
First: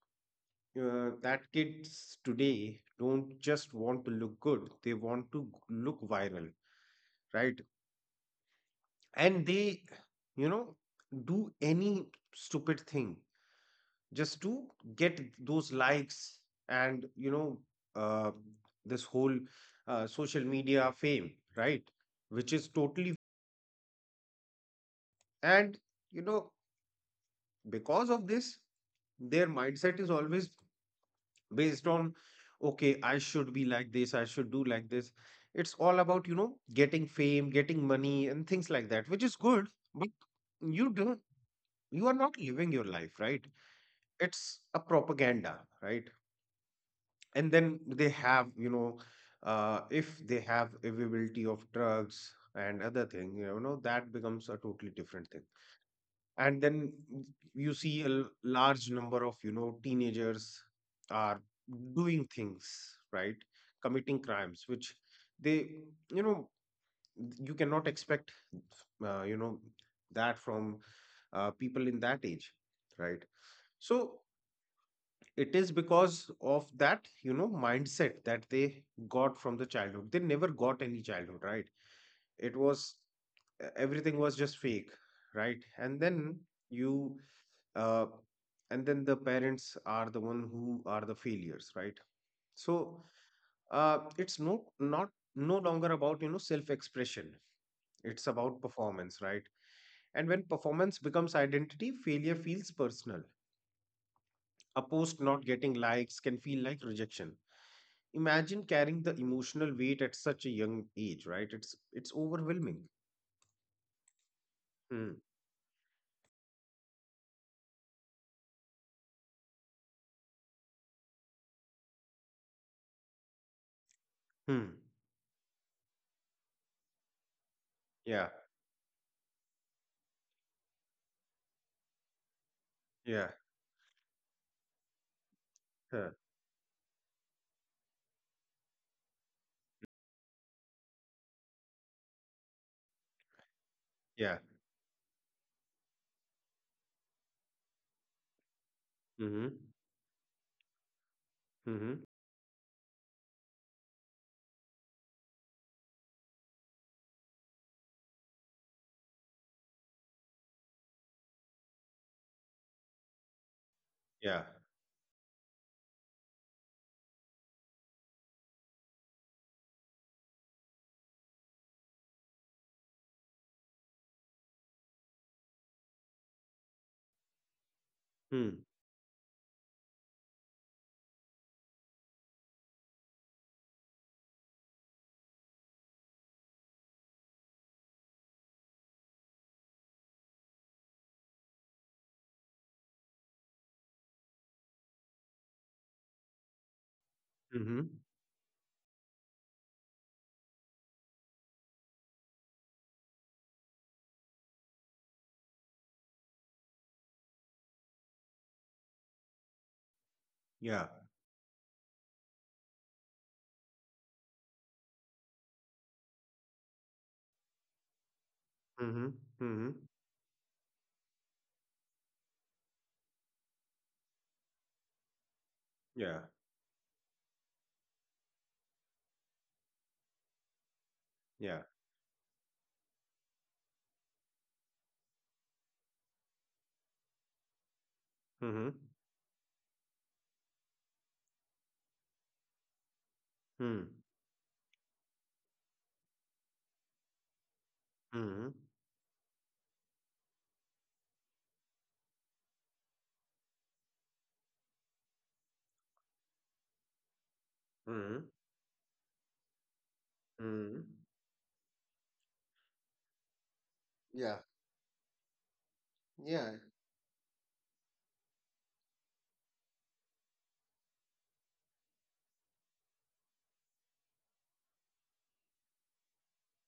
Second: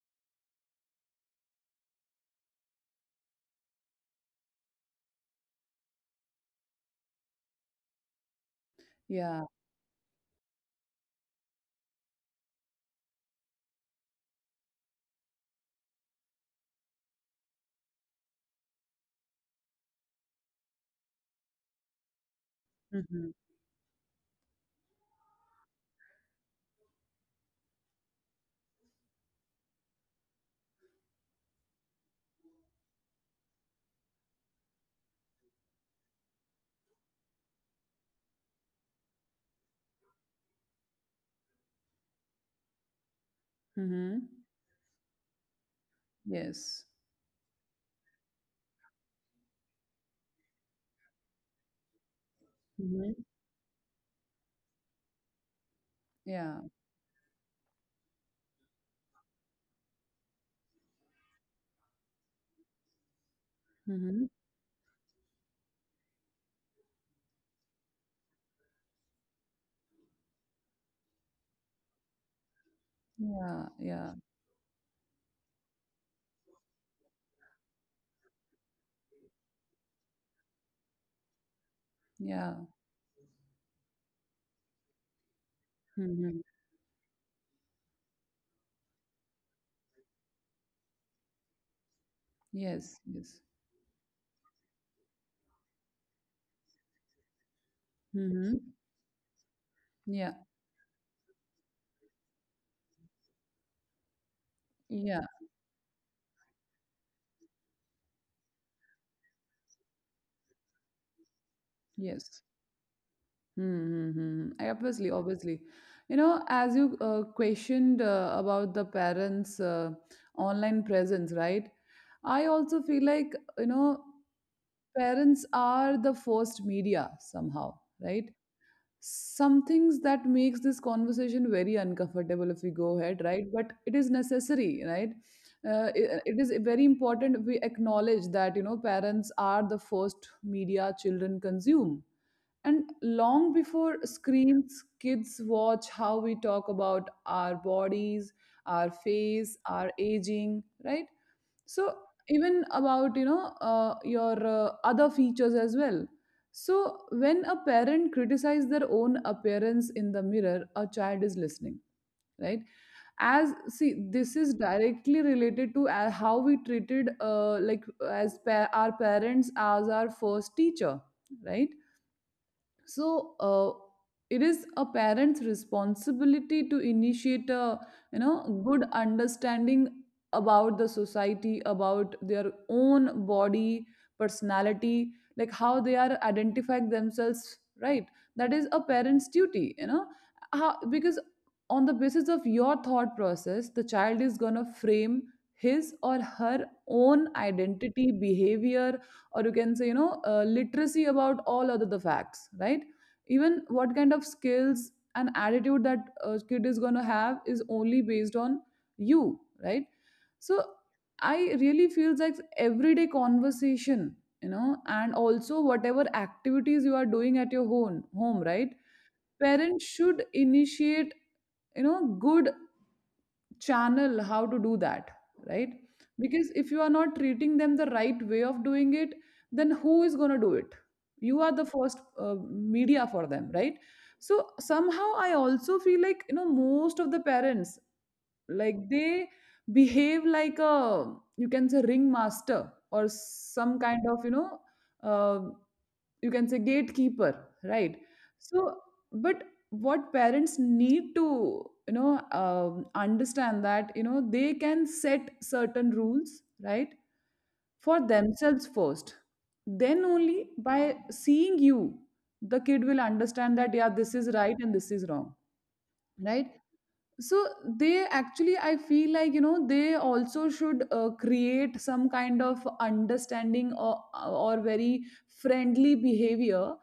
Speaker 2: uh, that kids today don't just want to look good, they want to g- look viral, right?
Speaker 1: Yeah.
Speaker 2: And they, you know, do any stupid thing just to get those likes, and, you know, uh, this whole uh, social media fame, right? Which is totally,
Speaker 1: Mm-hmm.
Speaker 2: and, you know, because of this, their mindset is always based on, okay, I should be like this, I should do like this. It's all about, you know getting fame, getting money, and things like that, which is good, but you don't, you are not living your life, right?
Speaker 1: Mm-hmm.
Speaker 2: It's a propaganda, right?
Speaker 1: Yes.
Speaker 2: And then they have, you know uh, if they have availability of drugs and other
Speaker 1: Mm-hmm.
Speaker 2: thing, you know that becomes a totally different thing.
Speaker 1: Yeah.
Speaker 2: And then you see a l- large number of, you know teenagers are doing things, right,
Speaker 1: Mm-hmm.
Speaker 2: committing crimes which they you know you cannot expect uh, you know that from uh, people in that age, right?
Speaker 1: Yeah. Yeah.
Speaker 2: So it is because of that, you know mindset that they got from the childhood, they never got any childhood, right?
Speaker 1: Yeah.
Speaker 2: It was e-, everything was just fake, right? And
Speaker 1: Mm-hmm.
Speaker 2: then, you uh, and then the parents are the one who are the failures, right? So
Speaker 1: Yes. Yes.
Speaker 2: uh, it's no not no longer about, you know self expression, it's about
Speaker 1: Mm-hmm.
Speaker 2: performance, right? And
Speaker 1: Yeah.
Speaker 2: when performance becomes identity, failure feels personal. A
Speaker 1: Yeah.
Speaker 2: post not getting likes can feel like rejection. Imagine carrying the emotional weight at such a young age, right? It's it's
Speaker 1: Yes.
Speaker 2: overwhelming.
Speaker 1: Mm-hmm. Obviously,
Speaker 2: Hmm.
Speaker 1: obviously. You know, as you, uh, questioned, uh, about the parents', uh, online presence, right? I also feel like, you know,
Speaker 2: Hmm.
Speaker 1: parents are the first media somehow, right?
Speaker 2: Yeah,
Speaker 1: Some things that makes this conversation very uncomfortable if we go ahead,
Speaker 2: yeah,
Speaker 1: right? But it is necessary, right? uh, it,
Speaker 2: huh.
Speaker 1: uh, it is very important we acknowledge that, you know, parents are the first media children consume. And long before
Speaker 2: Yeah.
Speaker 1: screens, kids watch how we talk about our bodies, our
Speaker 2: Mm-hmm.
Speaker 1: face, our aging, right? So
Speaker 2: Mm-hmm.
Speaker 1: even about, you know, uh, your, uh, other features as well. So when a parent criticizes their own appearance in the mirror, a child is listening, right? As see, this
Speaker 2: Yeah.
Speaker 1: is directly related to, uh, how we treated, uh, like as pa- our parents as our first teacher, right? So, uh, it is a parent's responsibility to initiate a, you know,
Speaker 2: Hmm.
Speaker 1: good understanding about the society, about their own body, personality, like how they are identifying themselves, right? That is a parent's duty, you know, how, because on the basis of your thought process the child is going to frame his or her own
Speaker 2: Mm-hmm.
Speaker 1: identity, behavior, or you can say, you know, uh, literacy about all other the facts, right? Even what kind of skills and attitude that a kid is going to have is only based on you, right? So
Speaker 2: Yeah.
Speaker 1: I really feels like everyday conversation, you know, and also whatever activities you are doing at your home home right?
Speaker 2: Mhm,
Speaker 1: Parents
Speaker 2: mhm.
Speaker 1: should initiate, you know, good channel how to do that, right?
Speaker 2: Yeah,
Speaker 1: Because if you are not treating them the right way of doing it, then who is going to do it? You are the
Speaker 2: yeah.
Speaker 1: first, uh, media for them, right? So somehow I also feel like, you know, most of the parents, like,
Speaker 2: Mhm.
Speaker 1: they behave like a, you can say, ringmaster or some
Speaker 2: Mm.
Speaker 1: kind of, you know, uh, you can say gatekeeper, right?
Speaker 2: Mhm.
Speaker 1: So but what parents need to, you know, um, understand that, you know, they can set certain rules, right, for
Speaker 2: Mhm.
Speaker 1: themselves first. Then only by
Speaker 2: Mhm.
Speaker 1: seeing you, the kid will understand that, yeah, this is
Speaker 2: Yeah.
Speaker 1: right and this is wrong, right?
Speaker 2: Yeah.
Speaker 1: So they actually, I feel like, you know, they also should, uh, create some kind of understanding, or, or very friendly behavior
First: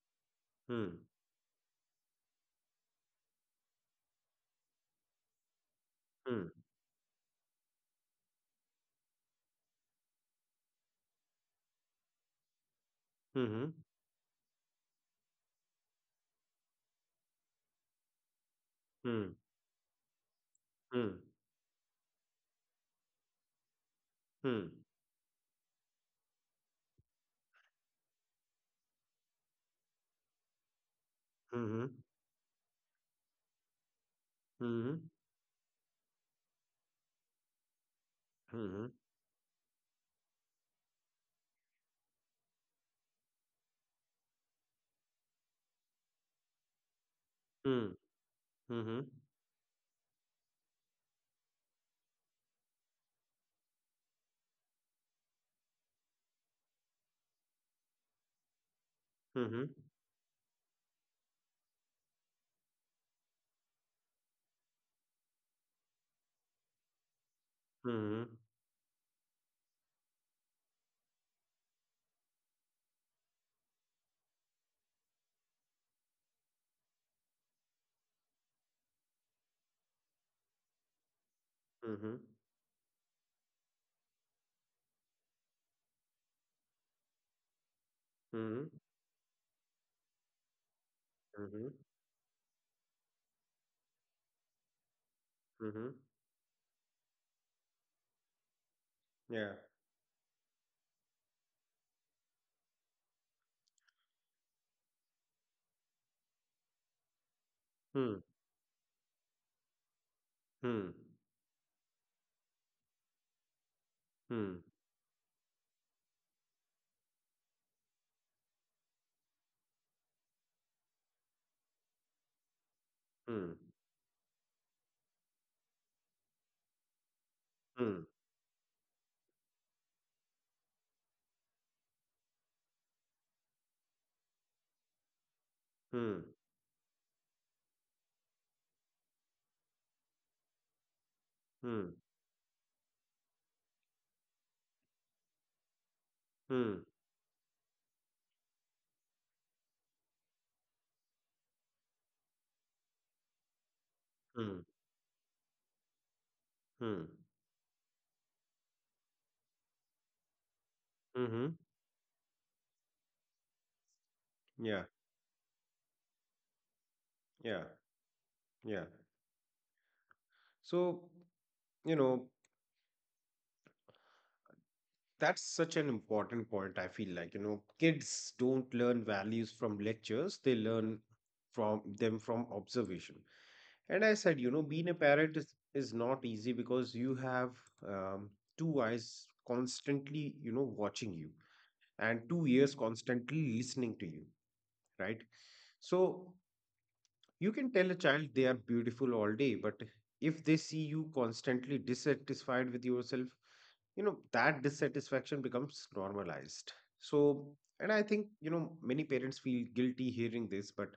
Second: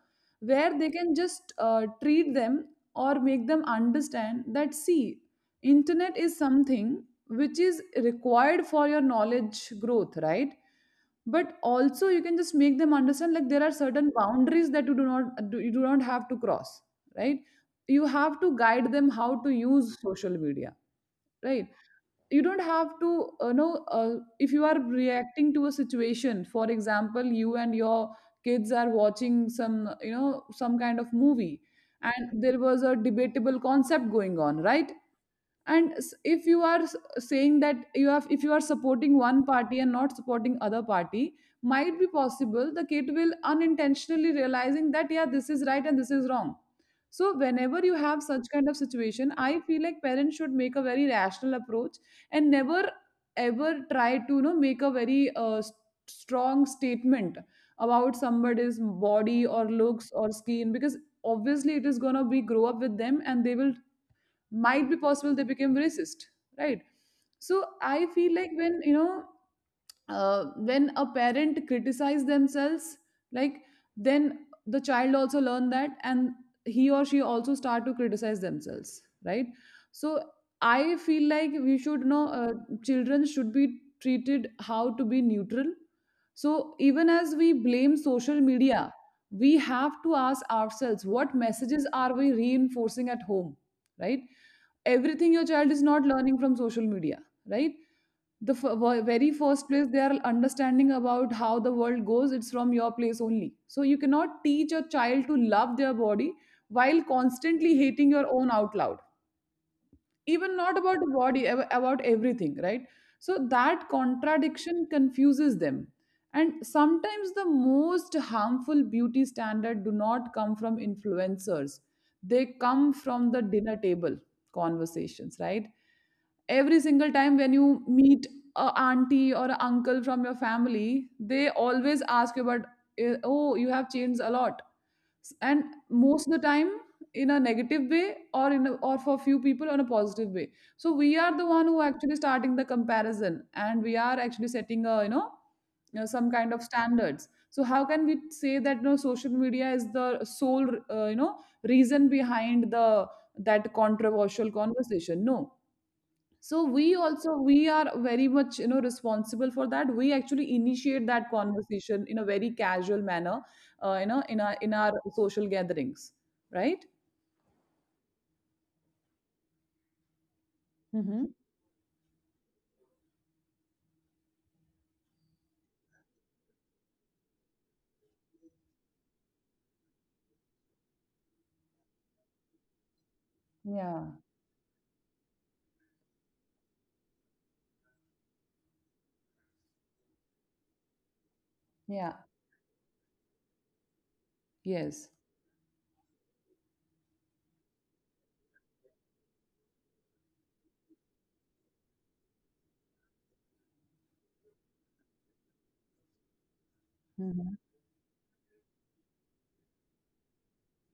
Speaker 1: where they
Speaker 2: Mm.
Speaker 1: can just, uh, treat them, or make them understand that, see, internet is
Speaker 2: Mm.
Speaker 1: something which is required for your knowledge growth, right? But also you can just make them understand, like, there are
Speaker 2: Mhm.
Speaker 1: certain boundaries that you do not you do not have to cross, right? You have to guide them
Speaker 2: Mm.
Speaker 1: how to use social media, right? You don't have to, uh, know, uh, if you
Speaker 2: Mm.
Speaker 1: are reacting to a situation. For example, you and your kids are watching some you know some kind of movie,
Speaker 2: Mm.
Speaker 1: and there was a debatable concept going on, right?
Speaker 2: Mhm.
Speaker 1: And s- if you are s- saying that you have if you are
Speaker 2: Mhm.
Speaker 1: supporting one party and not supporting other party, might be possible the kid will unintentionally realizing that, yeah, this is right and this is wrong. So whenever you have such kind of
Speaker 2: Mhm.
Speaker 1: situation, I feel like parents should make a very rational approach, and never ever try to, you know, make a very uh, s- strong statement about somebody's body or looks or skin, because obviously it is going to be grow up with them, and they will, might be possible they became racist, right? So I feel
Speaker 2: Mm.
Speaker 1: like when, you know, uh, when a parent criticize themselves, like, then the child also learn that, and he or she also start to criticize themselves, right? So I feel like we should know,
Speaker 2: Mhm.
Speaker 1: uh, children should be treated how to be neutral. So even as we blame social media,
Speaker 2: Mhm.
Speaker 1: we have to ask ourselves, what
Speaker 2: Mhm. Mhm. Mhm.
Speaker 1: messages
Speaker 2: Mhm.
Speaker 1: are we reinforcing at home, right? Everything your child is not
Speaker 2: Mhm.
Speaker 1: learning from social media, right? The f- ver- very first
Speaker 2: Yeah.
Speaker 1: place they are understanding about how the world goes, it's from your place only, so you cannot teach a child to love their body while constantly hating your
Speaker 2: Mm.
Speaker 1: own out loud. Even not about the
Speaker 2: Mm.
Speaker 1: body, ab- about everything, right? So that
Speaker 2: Mm.
Speaker 1: contradiction confuses them, and sometimes the most harmful beauty standard do not come from influencers, they come from the dinner table conversations, right? Every single time when you meet
Speaker 2: Mm.
Speaker 1: a auntie or a uncle from your family, they always ask you about, eh, oh, you have changed a lot, and most of the
Speaker 2: Mm.
Speaker 1: time in a negative way, or in a, or for few people on a positive way. So we are the one who actually
Speaker 2: Mm.
Speaker 1: starting the comparison, and we are actually setting a, you know you know, some kind of
Speaker 2: Mm.
Speaker 1: standards, so how can we say that, you know, social media is the sole, uh, you know, reason behind the that controversial
Speaker 2: Mm. Mm.
Speaker 1: conversation? No. So we also,
Speaker 2: Mm.
Speaker 1: we are very much, you know, responsible for that. We actually initiate that
Speaker 2: Mhm.
Speaker 1: conversation in a very casual manner, uh, you know, in our in our
Speaker 2: Yeah.
Speaker 1: social gatherings, right?
Speaker 2: Yeah. Yeah.
Speaker 1: Mhm.
Speaker 2: So, you know, that's such an important point. I feel like, you know kids don't learn values from lectures, they learn from them from observation.
Speaker 1: Yeah,
Speaker 2: And I said, you know being a parent is, is not easy, because you have um, two eyes constantly you know watching you,
Speaker 1: yeah,
Speaker 2: and two ears constantly listening to you,
Speaker 1: yes.
Speaker 2: right? So you can tell a child they are beautiful all day, but if they see you constantly dissatisfied with yourself, you know that dissatisfaction becomes normalized. so
Speaker 1: Mhm.
Speaker 2: and I think, you know many parents feel guilty hearing this, but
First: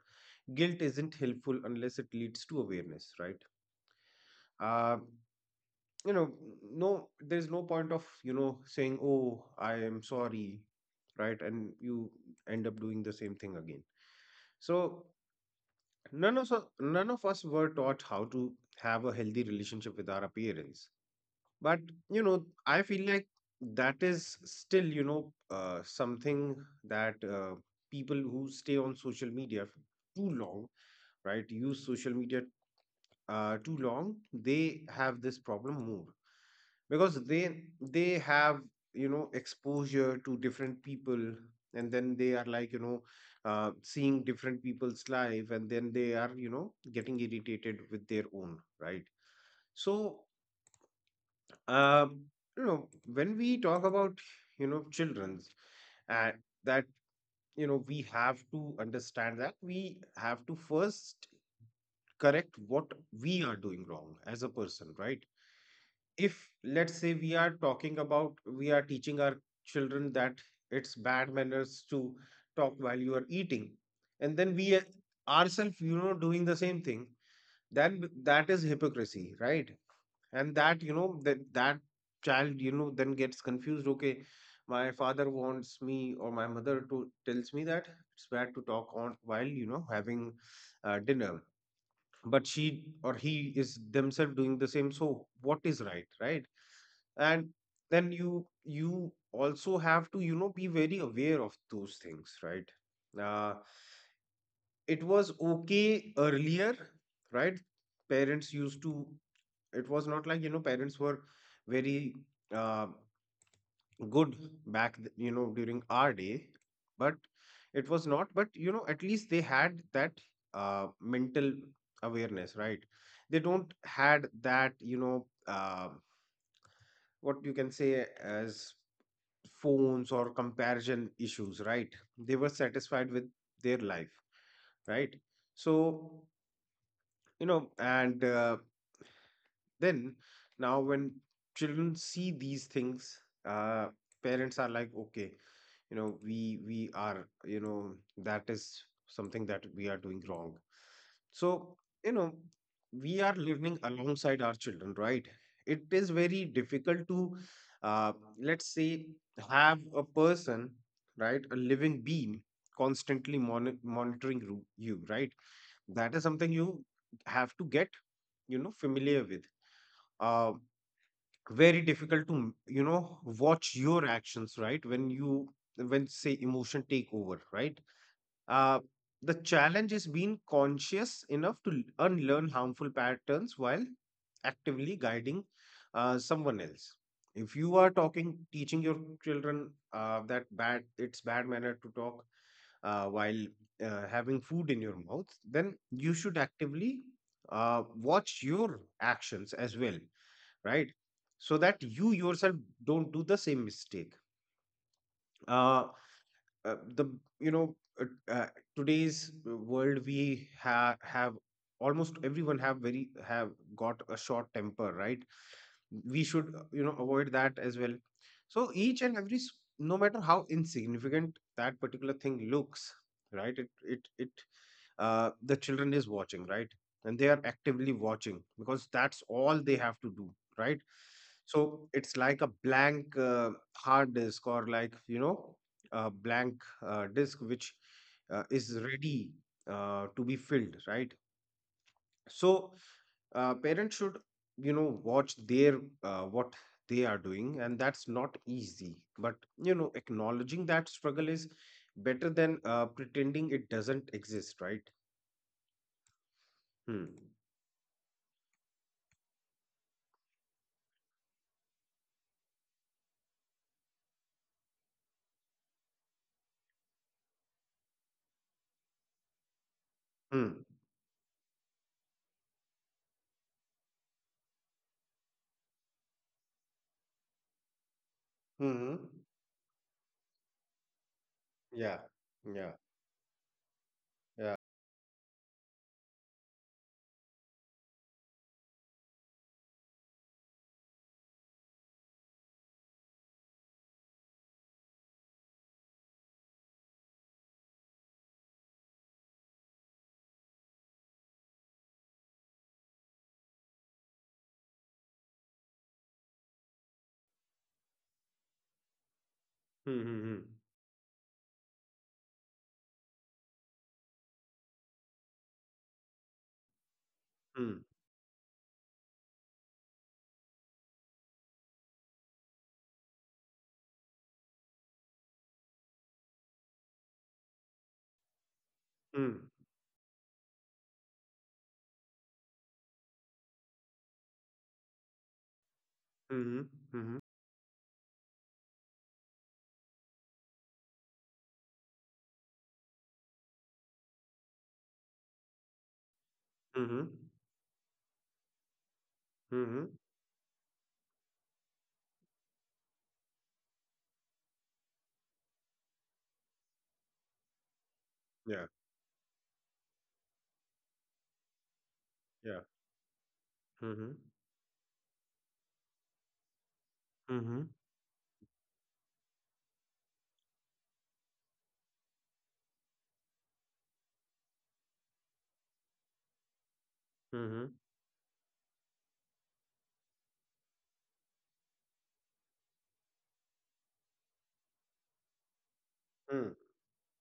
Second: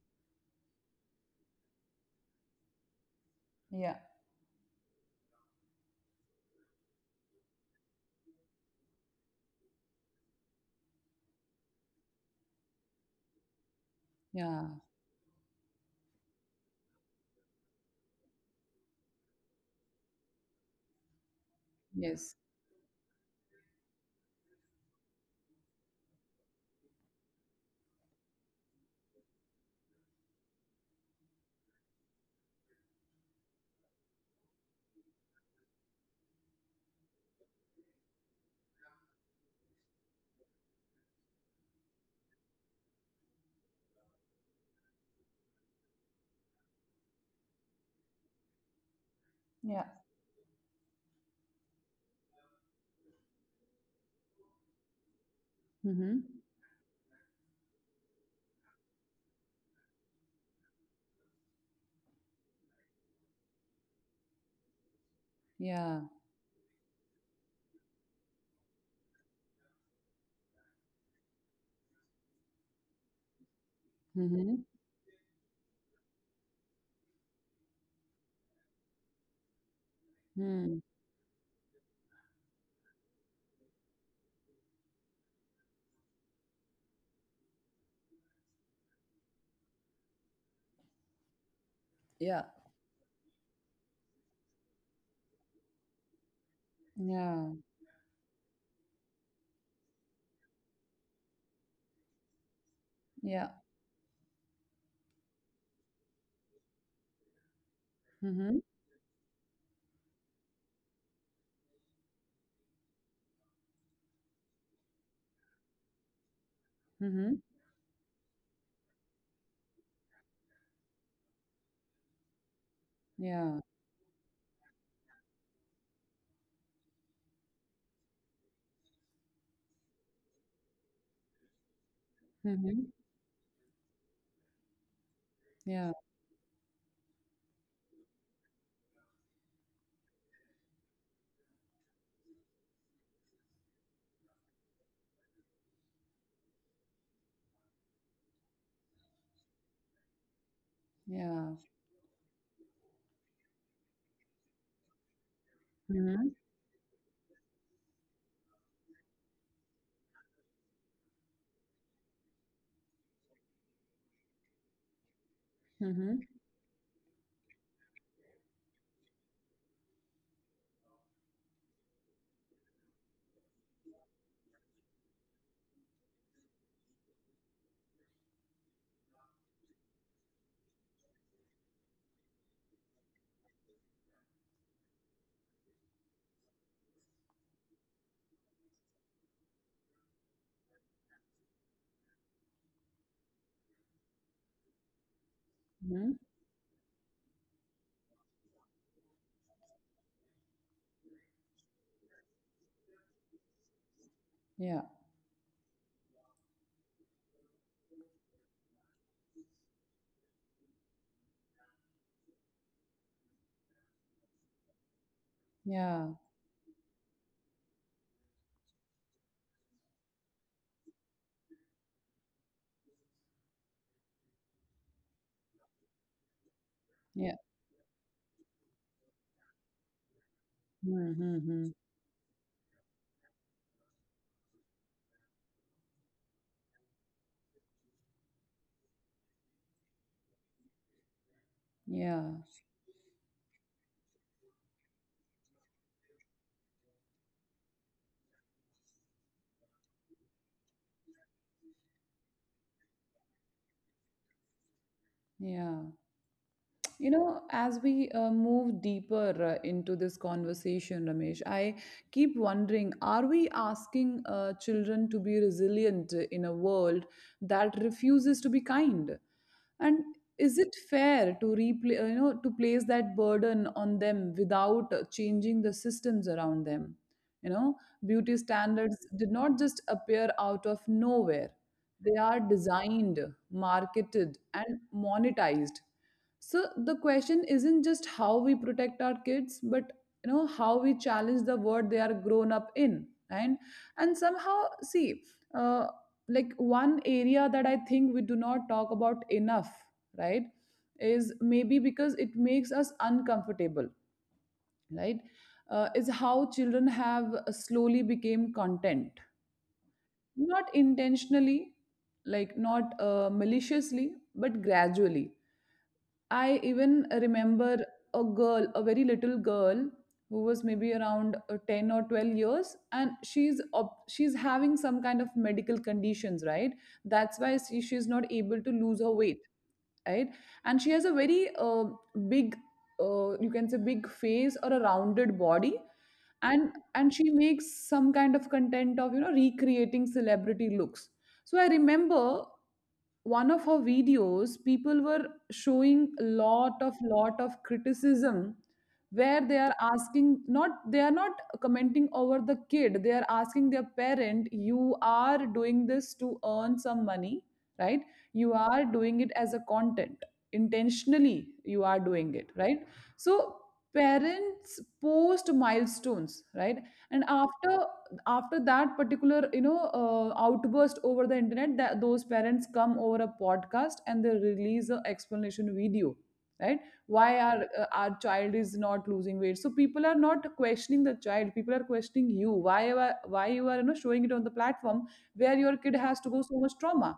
Speaker 2: guilt isn't helpful unless it leads to awareness, right?
Speaker 1: Yeah,
Speaker 2: uh, you know no, there's no point of, you know saying, oh, I am sorry, right, and you end up doing the same thing again.
Speaker 1: yeah,
Speaker 2: So none of us, none of us were taught how to have a healthy relationship with our appearance, but, you know
Speaker 1: yes.
Speaker 2: I feel like that is still, you know uh, something that uh, people who stay on social media f- too long, right, use social media uh, too long, they have this problem more, because they they have, you know exposure to different people, and then they are like, you know uh, seeing different people's life, and then they are, you know getting irritated with their own, right?
Speaker 1: Yeah.
Speaker 2: So um you know when we talk about, you know children's,
Speaker 1: Mm-hmm.
Speaker 2: and that, you know we have to understand that we have to first correct what we are doing wrong as a person, right?
Speaker 1: Yeah.
Speaker 2: If, let's say, we are talking about, we are teaching our children that it's bad manners to talk while you are eating, and then
Speaker 1: Mm-hmm.
Speaker 2: we ourselves, you know doing the same thing, then that is hypocrisy, right? And
Speaker 1: Mm.
Speaker 2: that, you know that that child, you know then gets confused, okay, my father wants me, or my mother to tells me that it's bad to talk on while, you know having uh, dinner,
Speaker 1: Yeah.
Speaker 2: but she or he is themselves doing the same, so what is right, right? And
Speaker 1: Yeah.
Speaker 2: then you you also have to, you know be very aware of those things, right?
Speaker 1: Yeah.
Speaker 2: uh, it was okay earlier, right?
Speaker 1: Mm-hmm.
Speaker 2: Parents used to, it was not like, you know parents were very uh, good back th- you know, during our day, but
Speaker 1: Mm-hmm.
Speaker 2: it was not, but, you know at least they had that uh, mental awareness, right? They
Speaker 1: Yeah.
Speaker 2: don't had that, you know uh, what you can say as phones or comparison issues, right? They were
Speaker 1: Mm-hmm.
Speaker 2: satisfied with their life, right?
Speaker 1: Yeah.
Speaker 2: So, you know and uh, then, now when children see these things, uh, parents are like, okay, you know, we we are, you know, that is something that we are doing wrong.
Speaker 1: Yeah.
Speaker 2: So, you know, we are living alongside our children, right? It is
Speaker 1: Mm-hmm.
Speaker 2: very difficult to, uh, let's say, have a person, right, a living being constantly mon- monitoring ru- you, right? That
Speaker 1: Mm-hmm.
Speaker 2: is something you have to get, you know, familiar with. Uh, Very difficult to, you know watch your actions, right, when you, when say emotion take over, right. uh the challenge is being conscious enough to l- unlearn harmful patterns while actively guiding uh, someone else. If you are talking teaching your children, uh, that bad it's bad manner to talk uh, while uh, having food in your mouth, then you
Speaker 1: Mm-hmm.
Speaker 2: should actively uh, watch your actions as well, right? So that you yourself don't do the same mistake.
Speaker 1: Yeah.
Speaker 2: Uh, uh, the you know uh, uh, Today's world, we ha- have almost everyone have very have got a short temper, right?
Speaker 1: Yeah.
Speaker 2: We should, uh, you know avoid that as well. So each and every s- no matter how insignificant that particular thing looks, right? It it it uh, The children is watching, right, and they
Speaker 1: Yeah.
Speaker 2: are actively watching because that's all they have to do, right?
Speaker 1: Mm-hmm.
Speaker 2: So it's like a blank uh, hard disk, or like, you know a blank uh, disk which uh, is ready uh, to be filled, right?
Speaker 1: Yeah.
Speaker 2: So uh, parents should, you know watch their uh, what they are doing, and that's not easy, but, you know acknowledging that struggle is better than uh, pretending it doesn't exist, right?
Speaker 1: Yeah.
Speaker 2: Hmm.
Speaker 1: You know, as we, uh, move deeper, uh, into this conversation, Ramesh, I keep wondering, are we asking, uh, children to be resilient in a world that refuses to be kind? And is
Speaker 2: Hmm.
Speaker 1: it fair to replay, uh, you know, to place that burden on them without, uh, changing the systems around them? You know, beauty standards
Speaker 2: Mhm.
Speaker 1: did not just appear out of nowhere.
Speaker 2: Yeah.
Speaker 1: They are
Speaker 2: Yeah.
Speaker 1: designed, marketed,
Speaker 2: Yeah.
Speaker 1: and monetized, so the question isn't just how we protect our kids, but you know how we challenge the world they are grown up in, and and somehow see, uh, like one area that I think we do not talk about enough, right, is maybe because it makes us uncomfortable, right, uh, is how children have slowly became content,
Speaker 2: Hmm. Hmm.
Speaker 1: not intentionally, like not uh, maliciously, but gradually. I even
Speaker 2: Hmm.
Speaker 1: remember a girl, a very little girl who was maybe around uh, ten or twelve years, and she's op- she's having some kind of medical conditions, right? That's why she, she's not able to lose her weight,
Speaker 2: Hmm.
Speaker 1: right. And she has a very uh, big, uh, you can say big face or a rounded body. And and
Speaker 2: Mm-hmm.
Speaker 1: she makes some kind of content of you know recreating celebrity looks. So I remember one of her videos people were showing a lot of
Speaker 2: Hmm.
Speaker 1: lot of criticism, where they
Speaker 2: Hmm.
Speaker 1: are
Speaker 2: Hmm. Hmm.
Speaker 1: asking, not they are not commenting over the kid, they are asking their parent, you are doing this to earn some money, right? You
Speaker 2: Yeah.
Speaker 1: are doing it as a content, intentionally you are doing it,
Speaker 2: Yeah.
Speaker 1: right? So
Speaker 2: Hmm. Hmm.
Speaker 1: parents post milestones, right, and
Speaker 2: Mm-hmm.
Speaker 1: after after that particular you know uh, outburst over the internet, that those parents come over a podcast and they release an explanation video, right? Why
Speaker 2: Mm-hmm.
Speaker 1: our uh, our child is not losing weight, so people are not questioning the child, people are questioning you, why you are- why you are you know showing it on the platform where your kid has to go so much trauma.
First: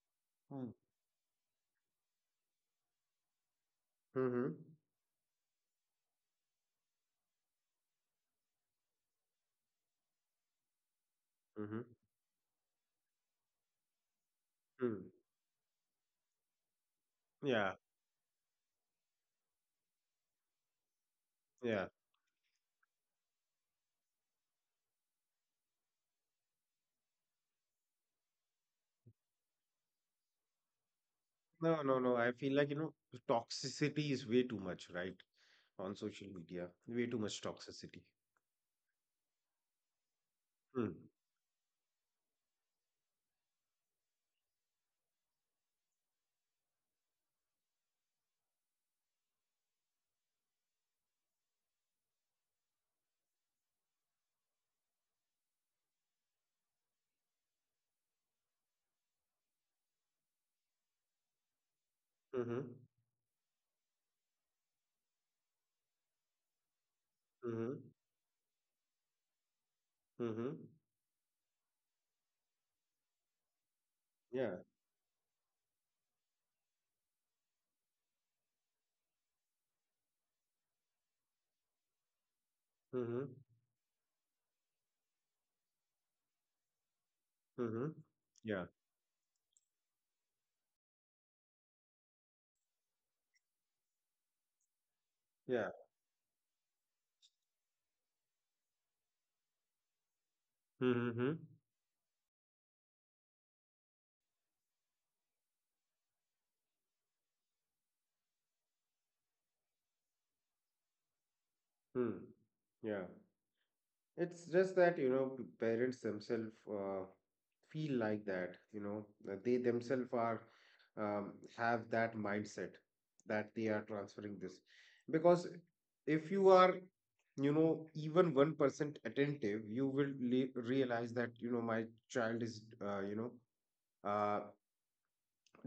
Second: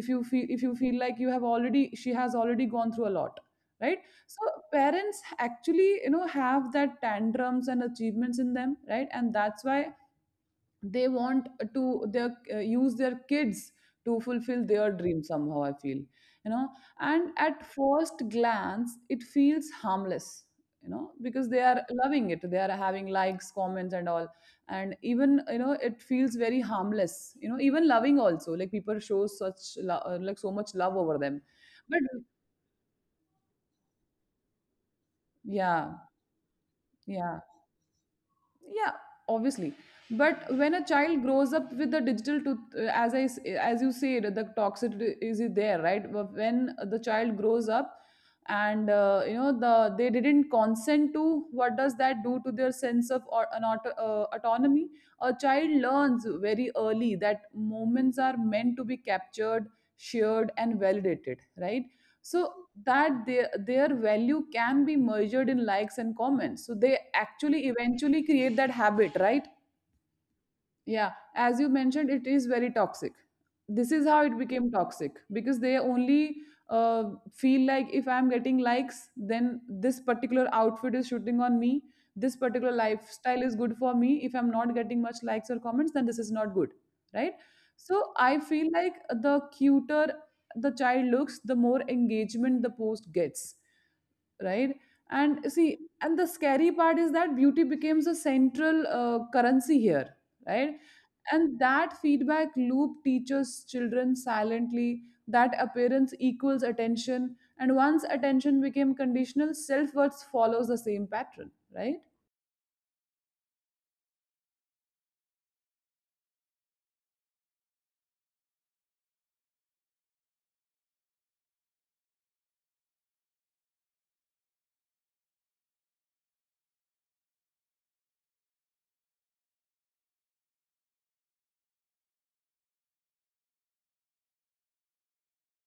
Speaker 1: If you feel if you feel like you have already, she has already gone through a lot, right?
Speaker 2: Hmm. Hmm.
Speaker 1: So parents actually you know have that tantrums and achievements in them, right, and that's why they want
Speaker 2: Hmm.
Speaker 1: to their uh, use their kids to fulfill their
Speaker 2: Hmm.
Speaker 1: dream, somehow I feel, you know. And at
Speaker 2: Yeah.
Speaker 1: first glance it feels harmless, you know, because they are
Speaker 2: Yeah.
Speaker 1: loving it, they are having likes, comments, and all. And even, you know, it feels very harmless, you know, even loving also, like people show such lo- uh, like so much love over them.
Speaker 2: No, no,
Speaker 1: But
Speaker 2: no. I feel like, you know, toxicity is way too much, right?
Speaker 1: yeah,
Speaker 2: On social media. Way too
Speaker 1: yeah,
Speaker 2: much toxicity.
Speaker 1: yeah, obviously. But when a
Speaker 2: Hmm.
Speaker 1: child grows up with the digital to, as i s- as you said, the toxicity is there, right? But when the child grows up, and uh, you know, the they didn't consent to, what does that do to their sense of, or an auto, uh, autonomy? A child learns very early that moments are meant to be captured, shared, and validated, right? So
Speaker 2: Hmm.
Speaker 1: that their their value can be measured in likes and comments, so they actually
Speaker 2: Hmm.
Speaker 1: eventually create that habit, right?
Speaker 2: Hmm.
Speaker 1: Yeah, as you mentioned, it is very toxic. This is how it
Speaker 2: Yeah.
Speaker 1: became toxic, because they only uh, feel like, if I'm getting likes, then this particular outfit is shooting on me. This particular
Speaker 2: Hmm.
Speaker 1: lifestyle is good for me. If I'm not getting much likes or comments, then this is not good, right?
Speaker 2: Hmm.
Speaker 1: So I
Speaker 2: Yeah.
Speaker 1: feel like the cuter the child looks, the more engagement the post gets, right. And
Speaker 2: Yeah.
Speaker 1: see, and the scary part is that beauty becomes a central uh, currency here, right.
Speaker 2: Mm-hmm.
Speaker 1: And that feedback loop teaches children silently that appearance equals attention, and once attention became conditional, self-worth follows the same pattern, right?
Speaker 2: Hmm. Yeah. It's just that, you know, p- parents themselves uh, feel like that, you know, that they themselves are um, have that mindset that they are transferring this. Because if you are, you know, even one percent attentive, you will le- realize that, you know, my child is, uh, you know, uh,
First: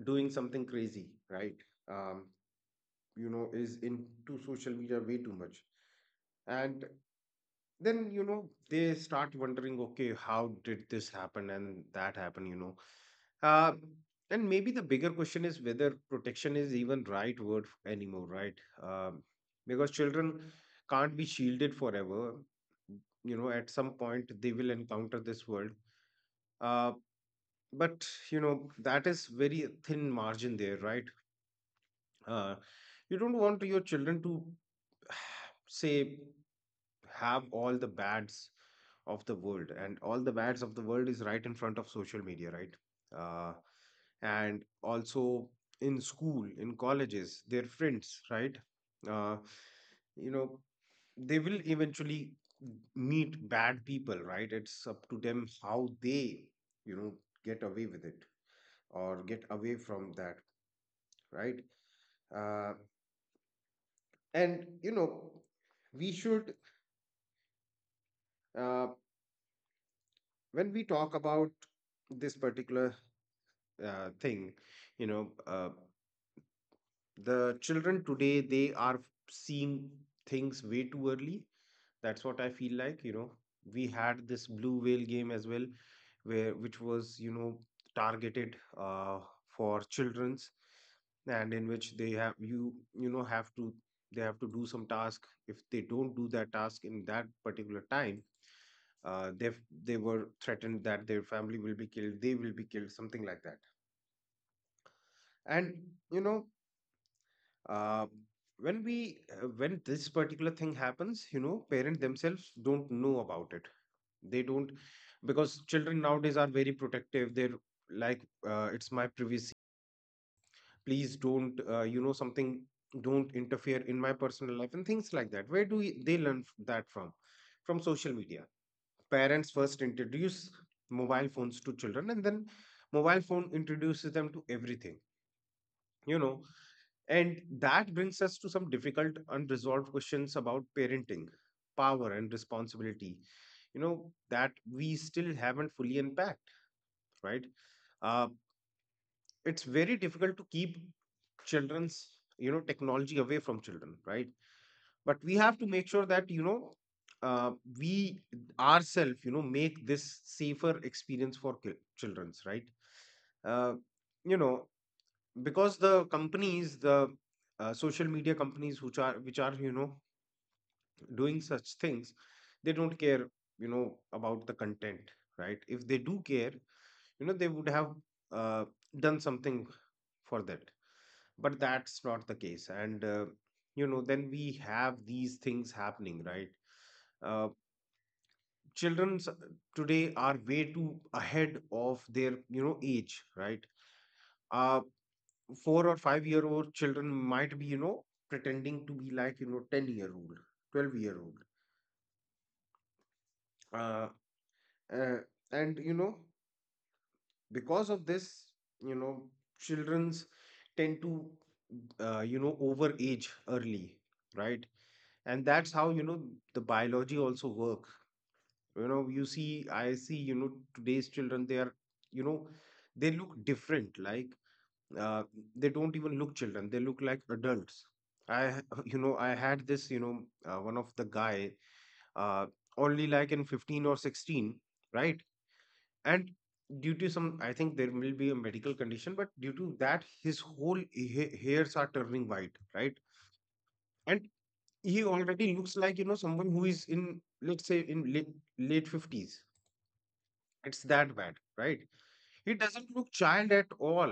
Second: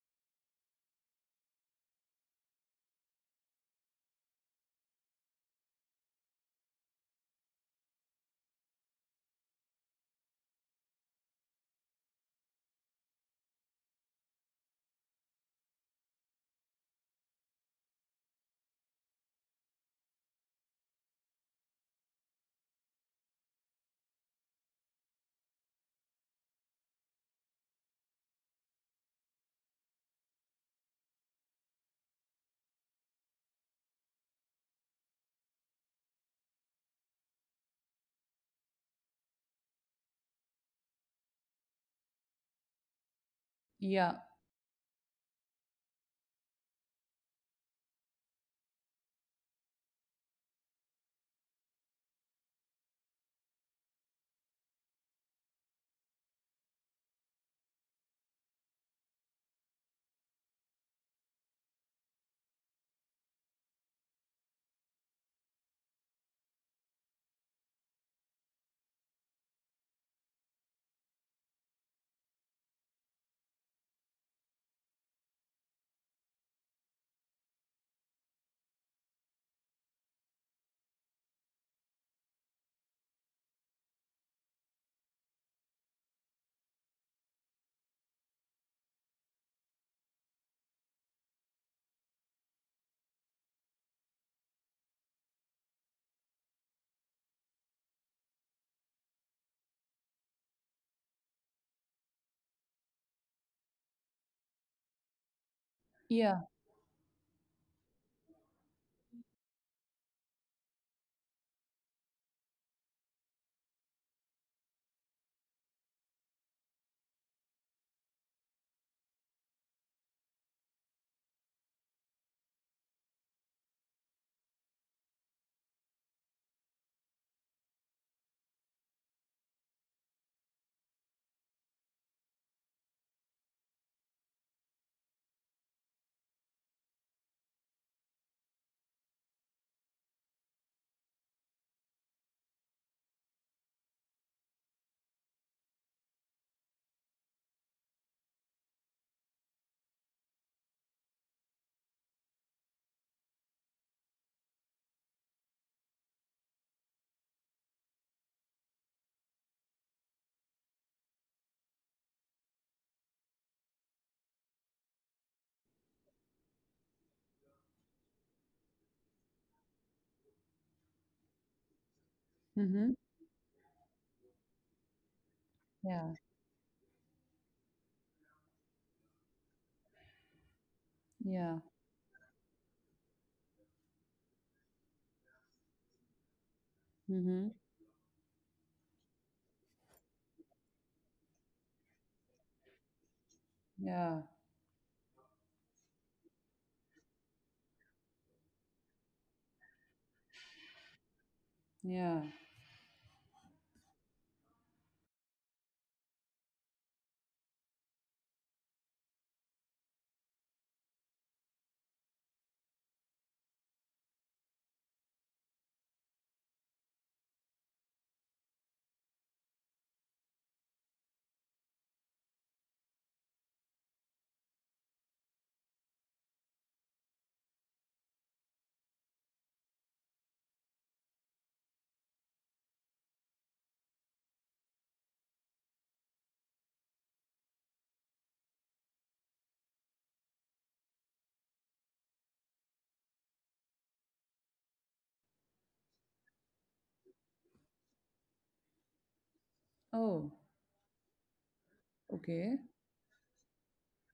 Speaker 2: doing something crazy, right? Um, you know, is into social media way too much. And then, you know, they start wondering, okay, how did this happen and that happen, you know, uh, and maybe the bigger question is whether protection is even right word f- anymore, right? um, because children can't be shielded forever. You know, at some point they will encounter this world, uh, but, you know, that is very thin margin there, right? uh, you don't want your children to <sighs> say have all the bads of the world, and all the bads of the world is right in front of social media, right? uh,
Speaker 1: Yeah,
Speaker 2: and also, in school, in colleges, their friends, right? uh, you know, they will eventually meet bad people, right? It's up to them how they, you know, get away with it or get away from that, right? uh, and you know, we should, uh, when we talk about this particular uh, thing, you know, uh, the children today, they are seeing things way too early. That's what I feel like. You know, we had this blue whale game as well, where which was, you know, targeted uh, for children's, and in which they have you you know have to they have to do some task. If they don't do that task in that particular time, uh, they they were threatened that their family will be killed, they will be killed, something like that. And you
Speaker 1: yeah,
Speaker 2: know, uh, when we uh, when this particular thing happens, you know, parents themselves don't know about it. They don't. Because children nowadays are very protective. They're like, uh, it's my privacy, please don't, uh, you know, something, don't interfere in my personal life and things like that. Where do we- they learn f- that from? From social media. Parents first introduce mobile phones to children, and then mobile phone introduces them to everything, you know. And that brings us to some difficult, unresolved questions about parenting, power, and responsibility, you know, that we still haven't fully unpacked, right? Uh, it's very difficult to keep children's, you know, technology away from children, right? But we have to make sure that, you know, uh, we ourselves, you know, make this safer experience for ki- children's, right? Uh, you know, because the companies, the uh, social media companies, which are which are, you know, doing such things, they
Speaker 1: mm-hmm.
Speaker 2: don't care, you know, about the content, right? If they
Speaker 1: Yeah,
Speaker 2: do care, you know, they would have, uh, done something for that.
Speaker 1: yeah,
Speaker 2: But that's not the case, and uh, you know, then we have these things happening, right?
Speaker 1: mm-hmm.
Speaker 2: uh, Children today are way too ahead of their, you know, age, right?
Speaker 1: Yeah,
Speaker 2: Uh, Four or five year old children might be, you know, pretending to be like, you know, ten year old, twelve year old,
Speaker 1: yeah,
Speaker 2: uh, uh, and you know, because of this, you know, children's tend to, uh, you know, overage early, right? And that's how, you know, the biology also work. You know, you see, I see, you know, today's children, they are, you know, they look different, like, uh, they don't even look children, they look like adults. i ha- <laughs> you know i had this, you know, uh, one of the guy, uh, only like in fifteen or sixteen, right? And due to some, I think there will be a medical condition, but due to that, his whole ha- hairs are turning white, right? And he already looks like, you know, someone who is in, let's say, in late, late fifties.
Speaker 1: oh,
Speaker 2: It's that bad, right?
Speaker 1: okay.
Speaker 2: It doesn't look child at all.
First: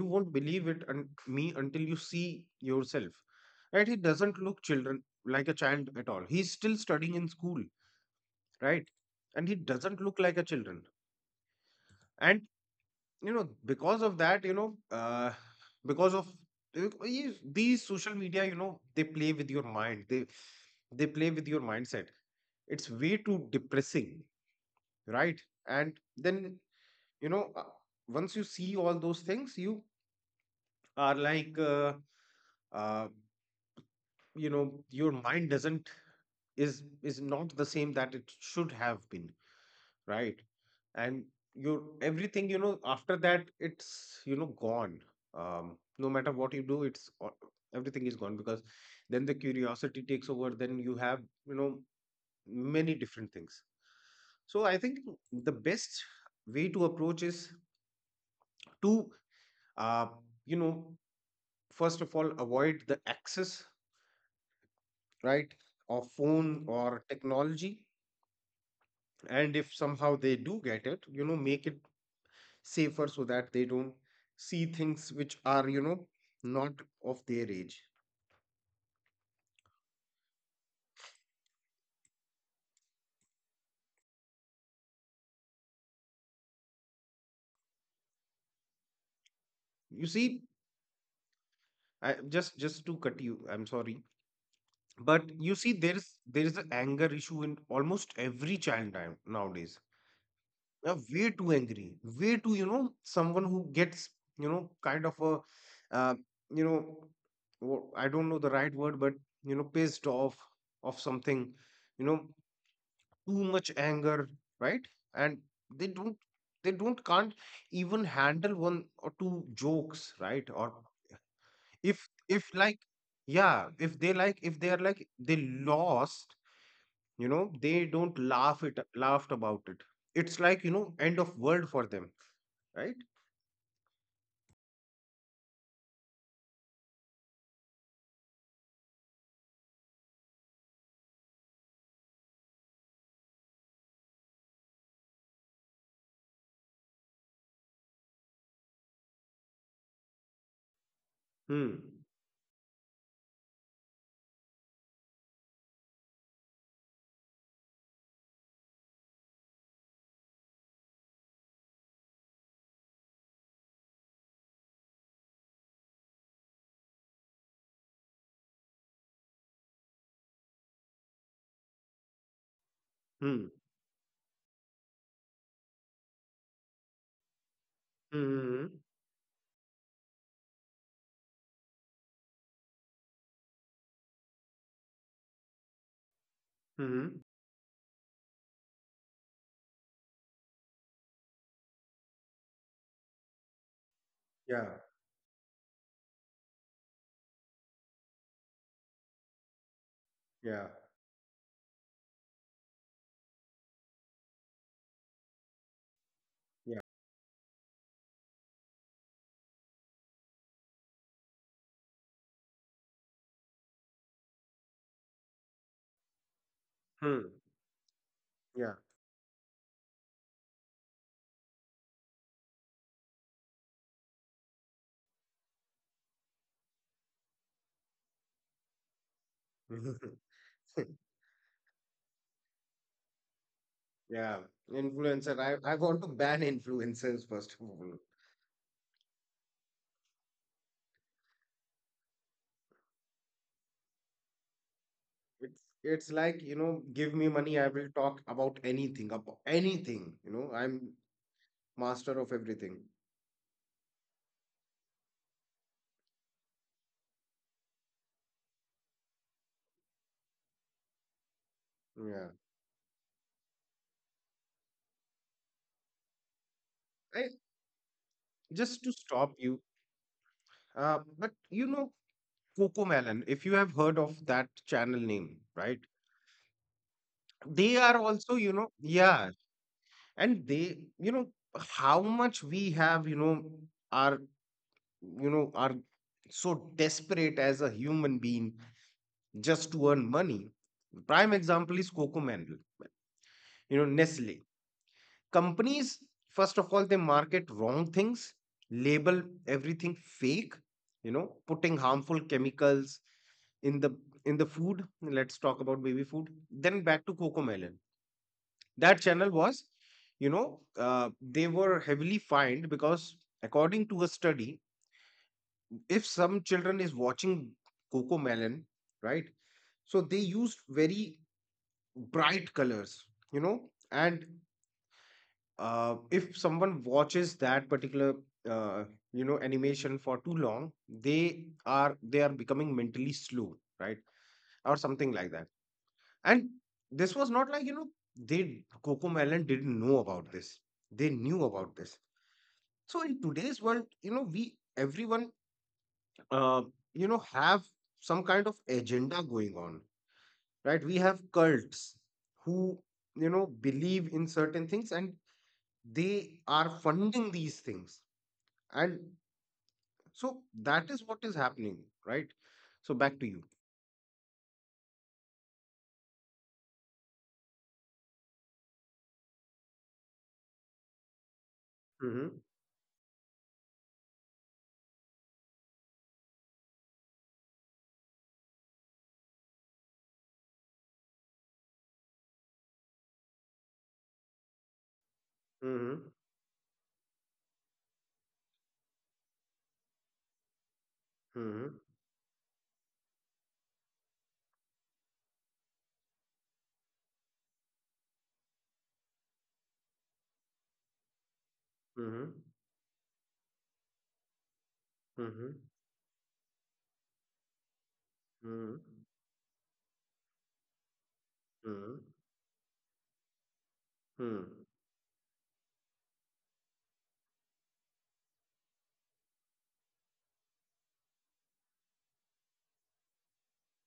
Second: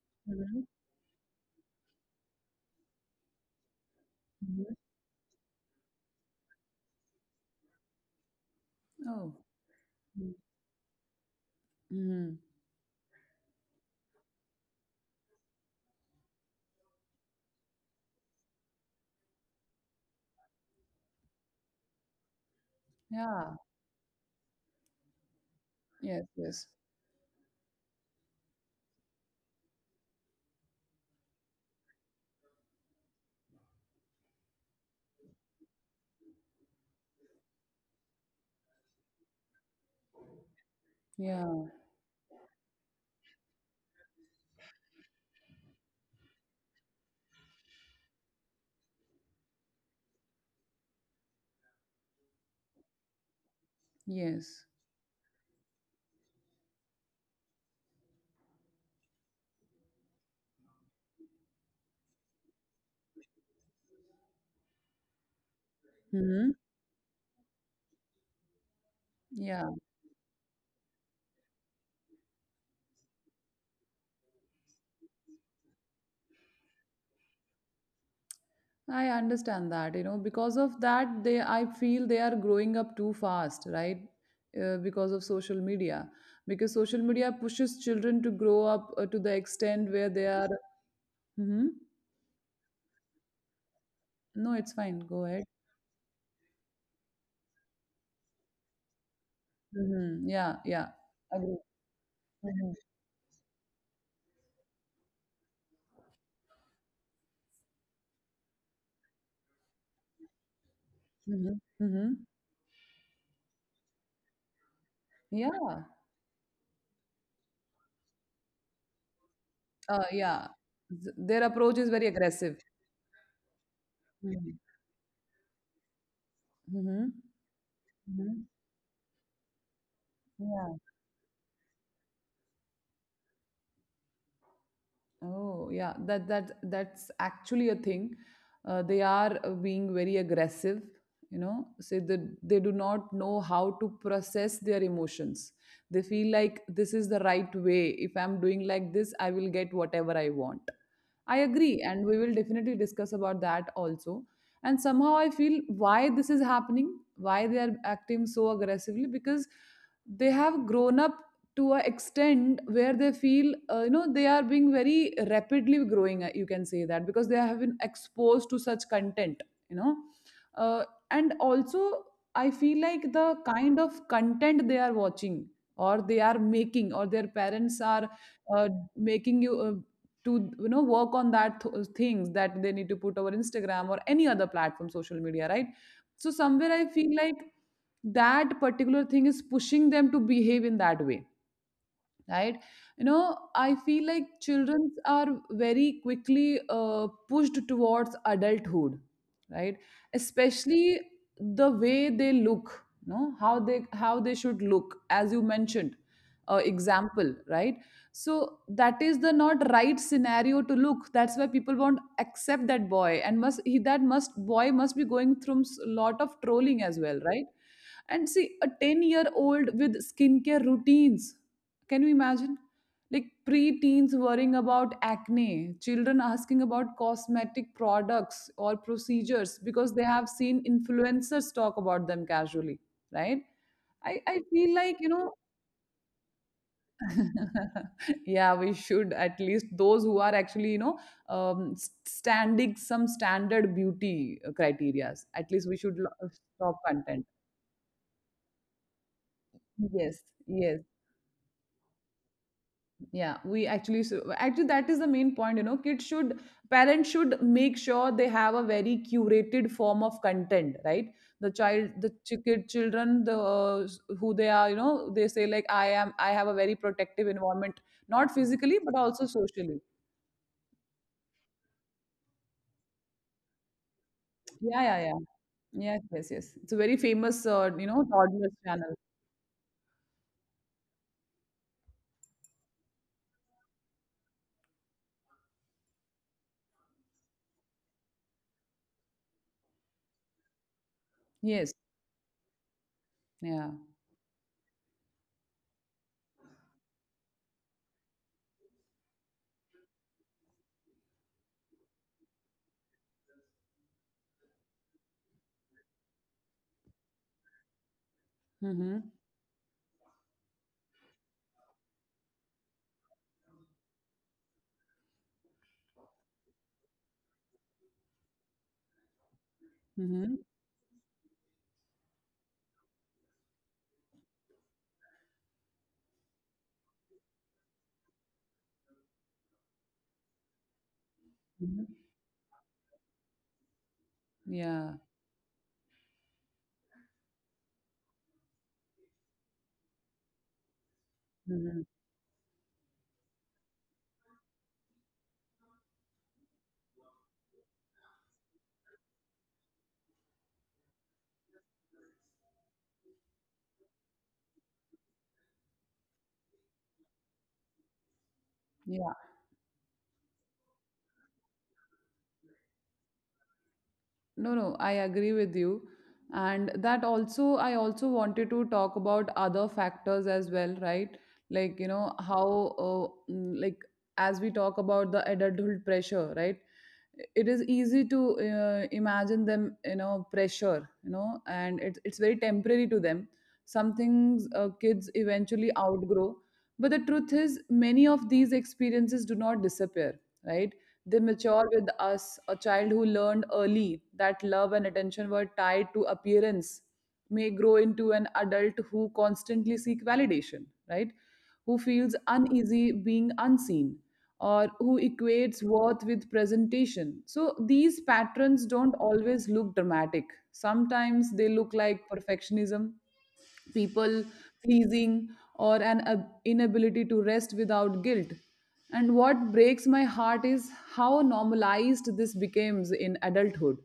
Speaker 2: You won't
Speaker 1: Mm-hmm.
Speaker 2: believe it and me until you see yourself. Right? He doesn't look
Speaker 1: Mm-hmm.
Speaker 2: children like a child at all. He's still studying in school, right?
Speaker 1: Oh,
Speaker 2: And he doesn't look like a children.
Speaker 1: mm-hmm.
Speaker 2: And you know, because of that, you know, uh, because of th- these these social media, you know, they play with your mind. They they play with your mindset. It's way
Speaker 1: Yeah.
Speaker 2: too depressing, right? And
Speaker 1: Yes, yes.
Speaker 2: then, you know, uh, once you see all those things, you are like, uh, uh, you know, your mind doesn't is is not the same that it should have been, right? And
Speaker 1: Yeah,
Speaker 2: your everything, you know, after that, it's, you know, gone. Um, no matter what you do, it's o- everything is gone, because then the curiosity takes over, then you have, you know, many different things.
Speaker 1: yes.
Speaker 2: So I think the best way to approach is to, uh, you know, first of all, avoid the excess, right, of
Speaker 1: Hmm.
Speaker 2: phone or technology. And
Speaker 1: Yeah,
Speaker 2: if somehow they do get it, you know, make it safer so that they don't see things which are, you know, not of their age.
Speaker 1: I understand that, you know, because of that, they, I feel they are growing up too fast, right? Uh, because of social media, because social media pushes children to grow up uh, to the extent where
Speaker 2: You
Speaker 1: they
Speaker 2: see,
Speaker 1: are. Hmm.
Speaker 2: I, just just to cut you, I'm sorry,
Speaker 1: No, it's fine. Go
Speaker 2: but
Speaker 1: ahead.
Speaker 2: you see, there is there is an anger issue in almost every child now, nowadays.
Speaker 1: Hmm. Yeah, yeah.
Speaker 2: Uh, way too
Speaker 1: Agree.
Speaker 2: angry, way too, you know, someone who gets, you know, kind of a, uh, you know, wo- I don't know the right word, but, you know, pissed off of something.
Speaker 1: Hmm.
Speaker 2: You
Speaker 1: Hmm.
Speaker 2: know, too much anger, right? And
Speaker 1: Yeah,
Speaker 2: they don't they don't can't even handle one or two
Speaker 1: uh,
Speaker 2: jokes,
Speaker 1: yeah.
Speaker 2: right? Or
Speaker 1: Th- Their approach is
Speaker 2: if
Speaker 1: very
Speaker 2: if
Speaker 1: aggressive.
Speaker 2: like, yeah, if they like,
Speaker 1: Mm-hmm.
Speaker 2: if they are like they lost, you know, they don't
Speaker 1: Mm-hmm.
Speaker 2: laugh it laughed about it, it's like,
Speaker 1: Yeah.
Speaker 2: you know, end of world for them, right?
Speaker 1: Oh yeah, that that that's actually a thing. Uh, they are uh, being very aggressive, you know. Say that they do not know how to process their emotions. They feel like this is the right way. If I'm doing like this, I will get whatever I want. I agree, and
Speaker 2: Hmm.
Speaker 1: we will definitely discuss about that also. And somehow I feel why this is happening, why they are acting so aggressively, because they have grown up to a extent where they feel uh, you know, they are being very rapidly growing, uh, you can say that, because they have been exposed to such content, you know. Uh, and also I feel like the
Speaker 2: Hmm.
Speaker 1: kind of content they are watching or they are making, or their parents are
Speaker 2: Hmm.
Speaker 1: uh,
Speaker 2: Hmm.
Speaker 1: making you uh, to, you know, work on that th- things that they need to put over Instagram or any other platform, social media, right? So somewhere I feel
Speaker 2: Hmm.
Speaker 1: like that particular thing is pushing them to behave in that way, right? You know, I feel like
Speaker 2: Yeah.
Speaker 1: children are very quickly uh, pushed towards adulthood, right,
Speaker 2: Yeah.
Speaker 1: especially the way they look, you know, how they how they should look, as you mentioned, uh,
Speaker 2: Yeah.
Speaker 1: example, right. So that is the not right scenario to look, that's why people won't accept that boy, and must he that must boy must be going through s- lot of trolling as well,
Speaker 2: Hmm.
Speaker 1: right? And see, a
Speaker 2: Yeah.
Speaker 1: ten year old with skincare routines, can you imagine? Like pre-teens worrying about acne, children asking about cosmetic products or procedures because they have
Speaker 2: <laughs>
Speaker 1: seen influencers talk about them casually, right? I, I
Speaker 2: Yeah.
Speaker 1: feel like, you know,
Speaker 2: Influencer. I, I want to ban influencers first of all.
Speaker 1: <laughs> yeah, we should, at least those who are actually, you know, um, s- standing some standard beauty criterias. At
Speaker 2: It's
Speaker 1: least we should
Speaker 2: it's
Speaker 1: lo-
Speaker 2: like, you
Speaker 1: stop
Speaker 2: know, give
Speaker 1: content.
Speaker 2: me money, I will talk about anything, about anything.
Speaker 1: Yes,
Speaker 2: You know,
Speaker 1: yes.
Speaker 2: I'm master of everything.
Speaker 1: Yeah, we actually, so actually, that is the main point, you know, kids should, parents should make sure they have a very curated form of content, right? The child, the
Speaker 2: Yeah.
Speaker 1: ch- kid, children, the uh, s- who they are, you know, they say, like, I am, I have a very
Speaker 2: I
Speaker 1: protective environment, not physically
Speaker 2: just to
Speaker 1: but also
Speaker 2: stop you.
Speaker 1: socially.
Speaker 2: Uh, but you know, Coco Melon, if you have heard of that
Speaker 1: Yeah, yeah,
Speaker 2: channel
Speaker 1: yeah.
Speaker 2: name, right?
Speaker 1: Yes, yes, yes, it's a very famous uh, you
Speaker 2: They
Speaker 1: know,
Speaker 2: are
Speaker 1: toddler
Speaker 2: also, you know,
Speaker 1: channel.
Speaker 2: yeah, and they, you know, how much we have, you know, are you know are so desperate as a human being, just to earn money. Prime
Speaker 1: Yes.
Speaker 2: example is Coco Mandel.
Speaker 1: Yeah.
Speaker 2: You know, Nestle companies, first of all they market wrong things, label everything fake, you know, putting harmful chemicals in the in the food. Let's talk about baby food, then back to Coco Melon.
Speaker 1: Mm-hmm.
Speaker 2: That channel was, you know, uh, they were heavily fined, because according to a study, if some children is watching Coco Melon, right, so they
Speaker 1: Mm-hmm.
Speaker 2: used very bright colors, you know, and uh, if someone watches that particular, uh, you know, animation for too long, they
Speaker 1: Mm-hmm.
Speaker 2: are they are becoming mentally slow, right?
Speaker 1: Yeah.
Speaker 2: Or something like that. And this was not like, you know, they Coco Melon didn't know about this. They knew
Speaker 1: Mm-hmm.
Speaker 2: about this. So in today's world, you know, we everyone uh, you know, have some kind of agenda going on, right? We have cults who, you know, believe in certain things, and they are funding these things. And
Speaker 1: Yeah.
Speaker 2: so that is what is happening, right? So back to you.
Speaker 1: No, no, I agree with you. And that also, I also wanted to talk about other factors as well, right? Like, you know,
Speaker 2: Mm-hmm.
Speaker 1: how, uh, mm, like, as we talk about the adulthood pressure, right? It is easy to uh, imagine them, you know, pressure, you know, and it's, it's very temporary to them. Some things uh, kids eventually
Speaker 2: Mm-hmm.
Speaker 1: outgrow. But the truth is, many of these experiences do not disappear, right? They mature
Speaker 2: Mm-hmm.
Speaker 1: with us. A child who learned early that love and attention were tied to appearance may grow into an adult who constantly seek validation, right? Who feels
Speaker 2: Mm-hmm.
Speaker 1: uneasy being unseen, or who
Speaker 2: Mm-hmm.
Speaker 1: equates worth with presentation. So these patterns
Speaker 2: Mm-hmm.
Speaker 1: don't always look dramatic. Sometimes they look like perfectionism, people
Speaker 2: Mm-hmm.
Speaker 1: pleasing, or an ab- inability to rest without guilt. And what breaks my heart is how normalized this becomes in adulthood.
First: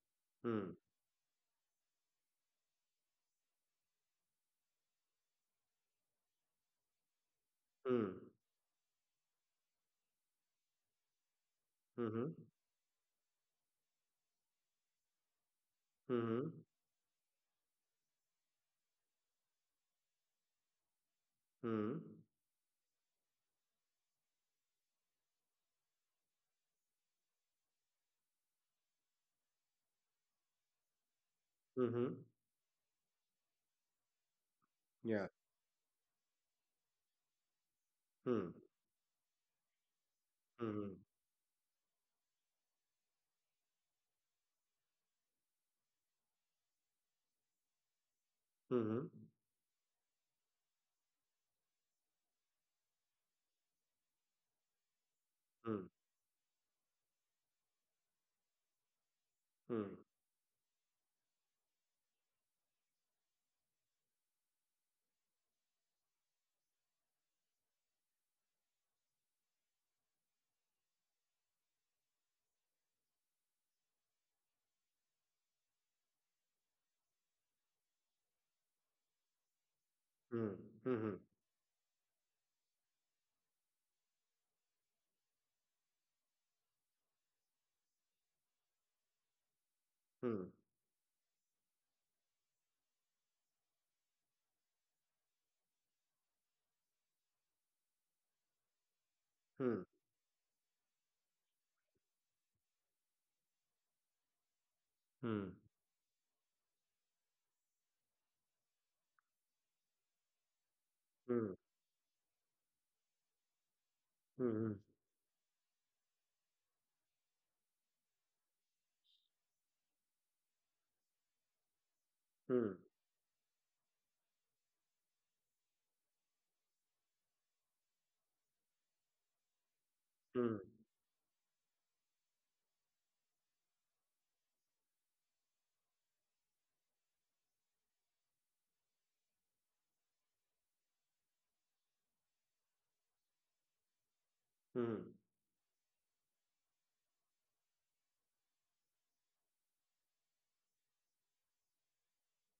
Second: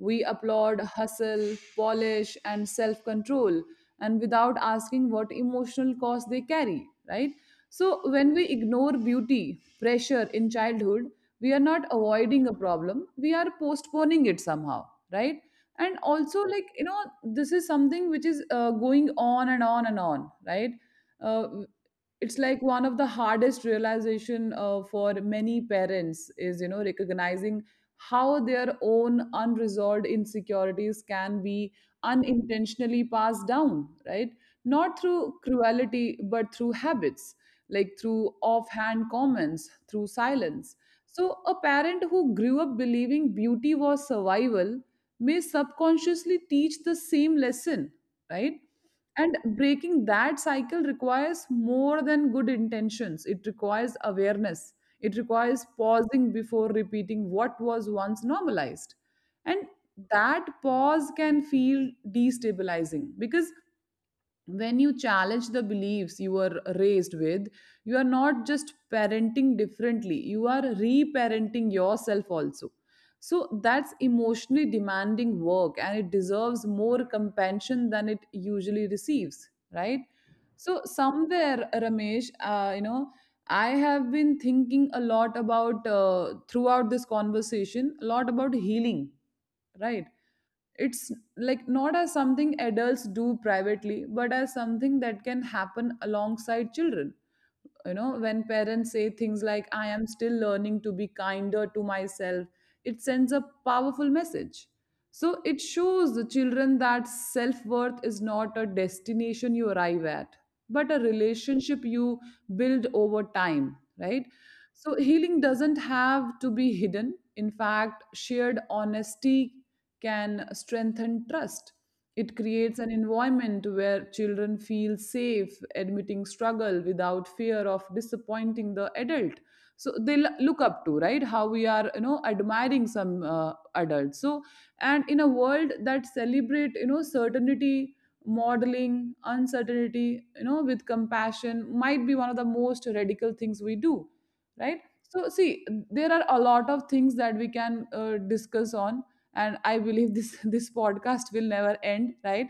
Speaker 1: We
Speaker 2: Mm,
Speaker 1: applaud hustle, polish, and self control, and without asking what emotional cost they carry, right? So
Speaker 2: mm,
Speaker 1: when we ignore beauty pressure in childhood, we are not
Speaker 2: mhm,
Speaker 1: avoiding a problem, we are postponing it somehow, right? And
Speaker 2: mhm,
Speaker 1: also, like, you know, this is something which is uh, going on and on and on, right? Uh,
Speaker 2: mhm,
Speaker 1: it's like one of the hardest realization uh, for many parents, is, you know, recognizing how their own unresolved insecurities can be
Speaker 2: mhm.
Speaker 1: unintentionally passed down, right, not
Speaker 2: Yeah.
Speaker 1: through cruelty, but through habits, like through
Speaker 2: Mm,
Speaker 1: offhand comments, through silence.
Speaker 2: mhm,
Speaker 1: So a parent who grew up believing beauty was survival may subconsciously teach the same lesson, right?
Speaker 2: mhm,
Speaker 1: And breaking that cycle requires more than good intentions. It requires awareness. It requires
Speaker 2: mm,
Speaker 1: pausing before repeating what was once normalized. And
Speaker 2: mm,
Speaker 1: that pause can feel destabilizing, because when you challenge the beliefs you were raised with, you are not just parenting differently, you are reparenting yourself also. So that's emotionally demanding work, and it deserves more compassion than it usually receives, right?
Speaker 2: mm,
Speaker 1: So
Speaker 2: mhm,
Speaker 1: somewhere, Ramesh, uh, you know, I have been thinking a lot about, uh, throughout this conversation, a lot about healing, right,
Speaker 2: mm,
Speaker 1: it's like, not as something adults do privately, but as something that can happen alongside children. You know, when parents say things like, I am still learning to be kinder to myself, it sends a powerful message.
Speaker 2: mm,
Speaker 1: So
Speaker 2: mm,
Speaker 1: it shows the children that self-worth is not a destination you arrive at, but a
Speaker 2: mm,
Speaker 1: relationship you build over time, right?
Speaker 2: mhm,
Speaker 1: So healing doesn't have to be hidden. In fact, shared honesty can strengthen trust. It
Speaker 2: mm,
Speaker 1: creates an environment where children feel safe admitting struggle without fear of disappointing the adult. So they l- look up to, right, how we are, you know, admiring some uh, adults. So, and in a world that celebrate, you know, certainty, modeling uncertainty, you know, with compassion, might be one of the most radical things we do,
Speaker 2: mm,
Speaker 1: right?
Speaker 2: mm,
Speaker 1: So see, there are a lot of things that we can uh, discuss on, and I believe this <laughs> this podcast will never end, right?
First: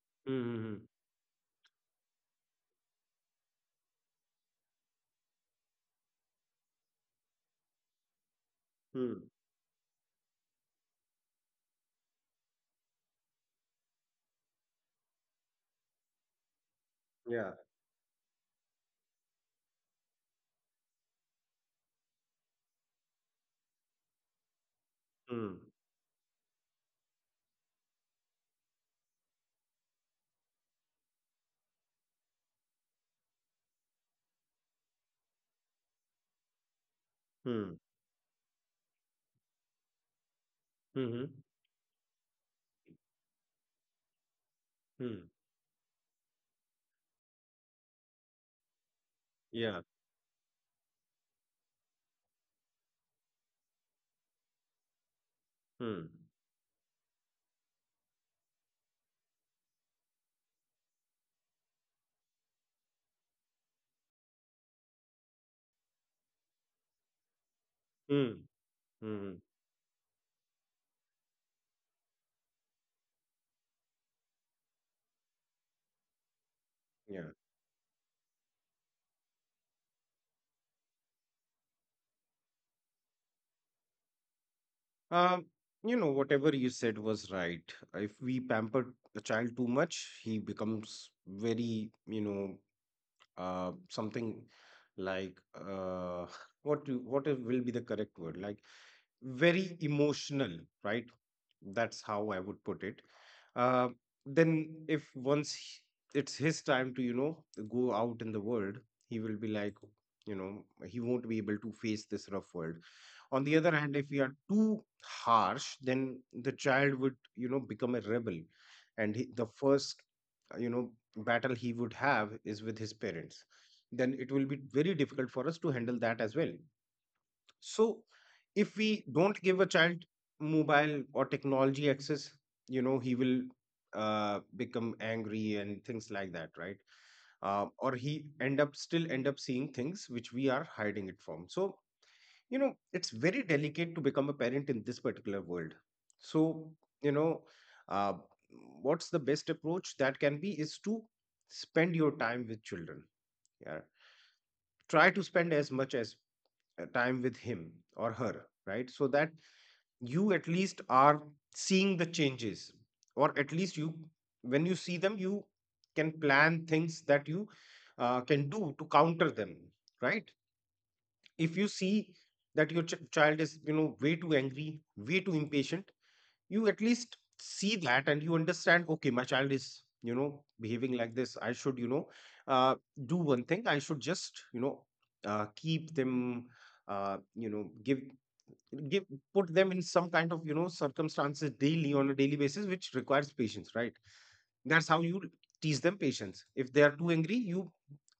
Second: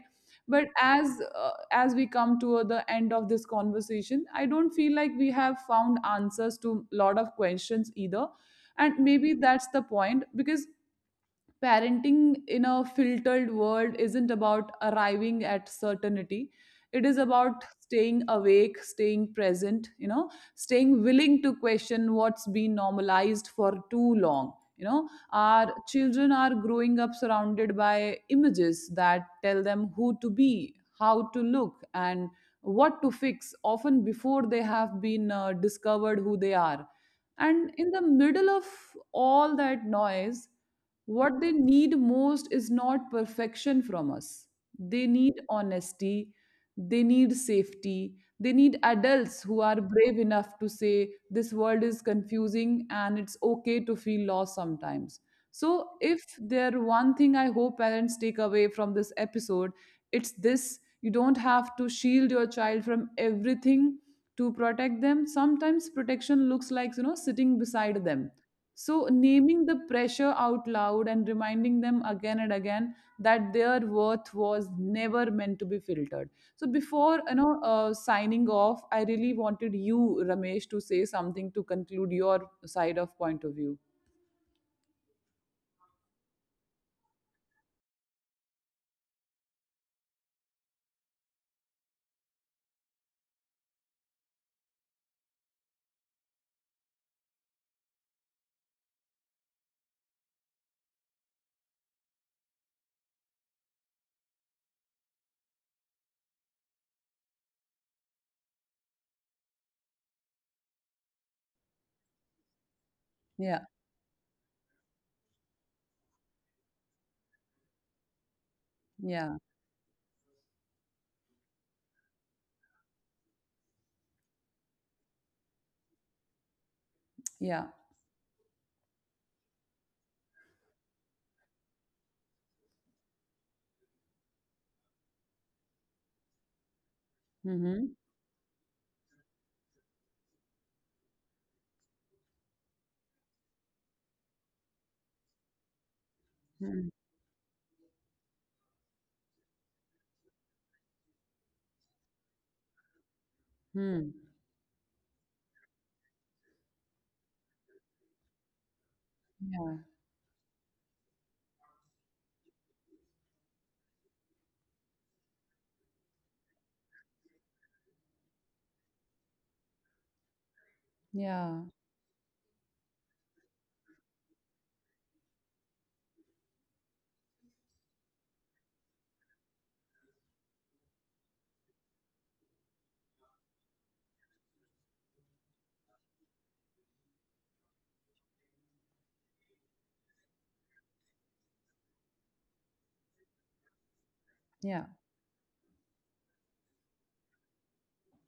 Speaker 1: But
Speaker 2: mhm,
Speaker 1: as, uh, as we come to the end of this conversation, I don't feel like we have found answers to a lot of questions either, and maybe
Speaker 2: mm.
Speaker 1: that's the point. Because parenting in a filtered world isn't about arriving at certainty, it is
Speaker 2: Yeah.
Speaker 1: about staying awake, staying present, you know, staying willing to question what's been normalized for too long. You know,
Speaker 2: Mm,
Speaker 1: our children are growing up surrounded by images that tell them who to be, how to look, and what to fix, often before they have been uh, discovered who they are. And
Speaker 2: mm,
Speaker 1: in the middle of all that noise,
Speaker 2: mhm,
Speaker 1: what they need most is not perfection from us. They
Speaker 2: mm.
Speaker 1: need honesty. They need safety. They need adults who are
Speaker 2: Yeah.
Speaker 1: brave enough to say, this world is confusing and it's okay to feel lost sometimes. So
Speaker 2: Mm,
Speaker 1: if there one thing I hope parents take away from this episode, it's this, you don't have to shield your child from everything to protect them. Sometimes protection looks like, you know, sitting beside them,
Speaker 2: mm,
Speaker 1: so
Speaker 2: mhm.
Speaker 1: naming the pressure out loud and reminding them again and again that their worth was never meant to be filtered. So before, you
Speaker 2: Yeah.
Speaker 1: know uh, signing off, I really wanted you, Ramesh, to say something to conclude your side of point of view.
Speaker 2: Um, you know, whatever you said was right. If we pamper a child too much, he becomes very, you know, uh, something like, uh, what do, what is- will be the correct word, like, very emotional, right? That's how I would put it. uh, then if once he- it's his time to, you know, go out in the world, he will be like, you know, he won't be able to face this rough world. On
Speaker 1: Yeah,
Speaker 2: the other hand, if we are too harsh, then the child would, you know, become a rebel. And he,
Speaker 1: yeah,
Speaker 2: the first, you know, battle he would have is with his parents. Then it will be very difficult for us to handle that as well.
Speaker 1: yeah.
Speaker 2: So if we don't give a child mobile or technology access, you know, he will, uh, become angry and things like that, right? Uh,
Speaker 1: Mm-hmm.
Speaker 2: or he end up, still end up seeing things which we are hiding it from. So, you know, it's very delicate to become a parent in this particular world. So,
Speaker 1: Mm-hmm.
Speaker 2: you know, uh, what's the best approach that can be is to spend your time with children. Yeah.
Speaker 1: Hmm.
Speaker 2: Try to spend as much as, uh, time with him or her, right, so that
Speaker 1: Yeah,
Speaker 2: you at least are seeing the changes. Or at least you when you see them, you can plan things that you, uh, can do to counter them, right?
Speaker 1: yeah,
Speaker 2: If you see that your ch- child is, you know, way too angry, way too impatient, you at least see that and you understand, okay, my child is, you know, behaving like this, I should, you know, uh, do one thing, I should just, you know, uh, keep them, uh, you know, give give put them in some kind of, you know, circumstances daily on a daily basis, which requires patience, right?
Speaker 1: yeah,
Speaker 2: That's how you teach them patience. If they are too angry, you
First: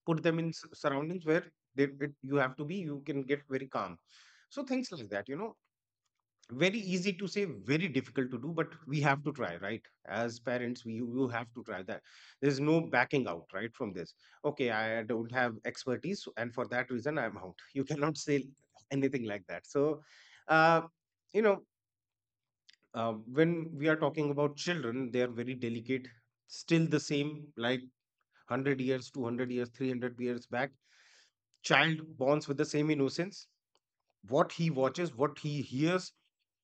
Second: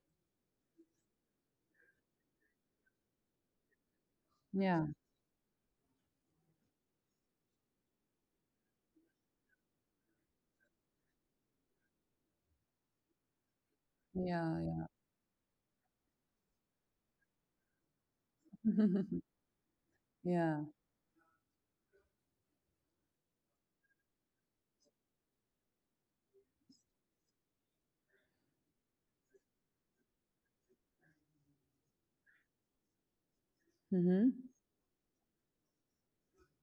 Speaker 2: put them in s- surroundings where they, it, you have to be, you can get very calm. So
Speaker 1: yeah,
Speaker 2: things like that, you know, very easy to say, very difficult to do, but we have to try, right? As parents, we you have to try that. There's no backing out, right, from this.
Speaker 1: yeah,
Speaker 2: Okay,
Speaker 1: yeah,
Speaker 2: I don't have expertise, and for that reason, I'm out. <laughs> You cannot say
Speaker 1: <laughs>
Speaker 2: anything like that. So,
Speaker 1: yeah.
Speaker 2: uh, you know, uh, when we are talking about children, they are very delicate. Still the same, like one hundred years, two hundred years, three hundred years back. Child bonds with the same innocence.
Speaker 1: Mm-hmm.
Speaker 2: What he watches, what he hears,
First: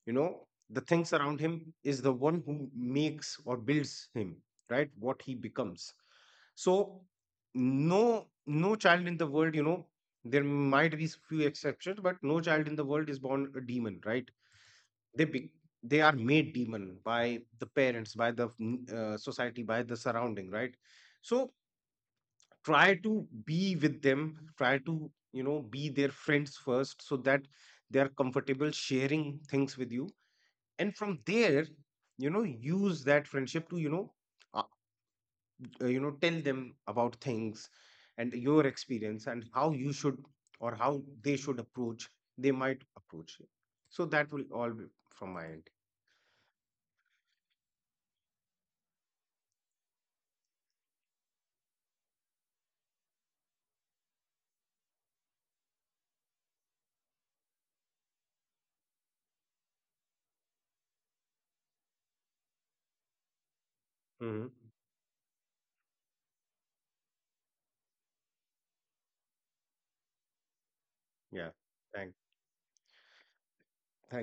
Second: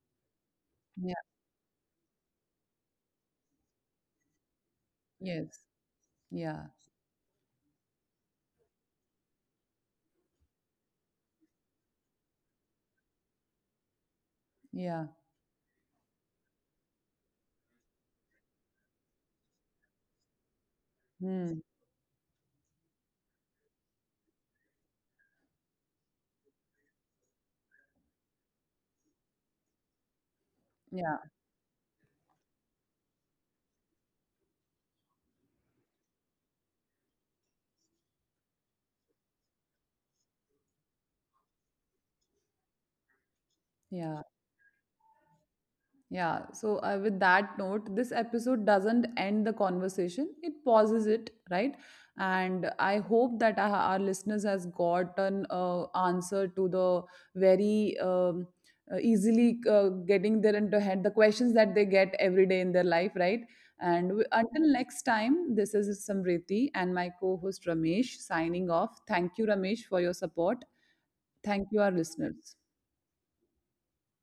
Speaker 2: you know, the things
Speaker 1: Yeah.
Speaker 2: around him is the one who makes or builds him, right? What he
Speaker 1: Yes.
Speaker 2: becomes.
Speaker 1: Yeah.
Speaker 2: So, no, no child in the world, you know, there might be few exceptions, but no child in the world is born a demon, right?
Speaker 1: Yeah.
Speaker 2: They be, they are made demon by the parents, by the mm, uh, society, by the surrounding, right? So
Speaker 1: Hmm.
Speaker 2: try to be with them, try to, you know, be their friends first, so that they are comfortable sharing things with you, and
Speaker 1: Yeah.
Speaker 2: from there, you know, use that friendship to, you know, uh, uh, you know, tell them about things, and your experience, and how you should, or how they should approach, they might approach it. So
Speaker 1: Yeah.
Speaker 2: that will all be from my end.
Speaker 1: Yeah, so uh, with that note, this episode doesn't end the conversation. It pauses it, right? And I hope that our our listeners has gotten uh, answer to the very um, uh, easily uh, getting their into head the questions that they get every day in their life, right? And w-
Speaker 2: Hmm.
Speaker 1: until next time, this is Samriti and my co-host Ramesh signing off. Thank you, Ramesh, for your support.
Speaker 2: Yeah.
Speaker 1: Thank you, our
Speaker 2: thank
Speaker 1: listeners.
Speaker 2: Thank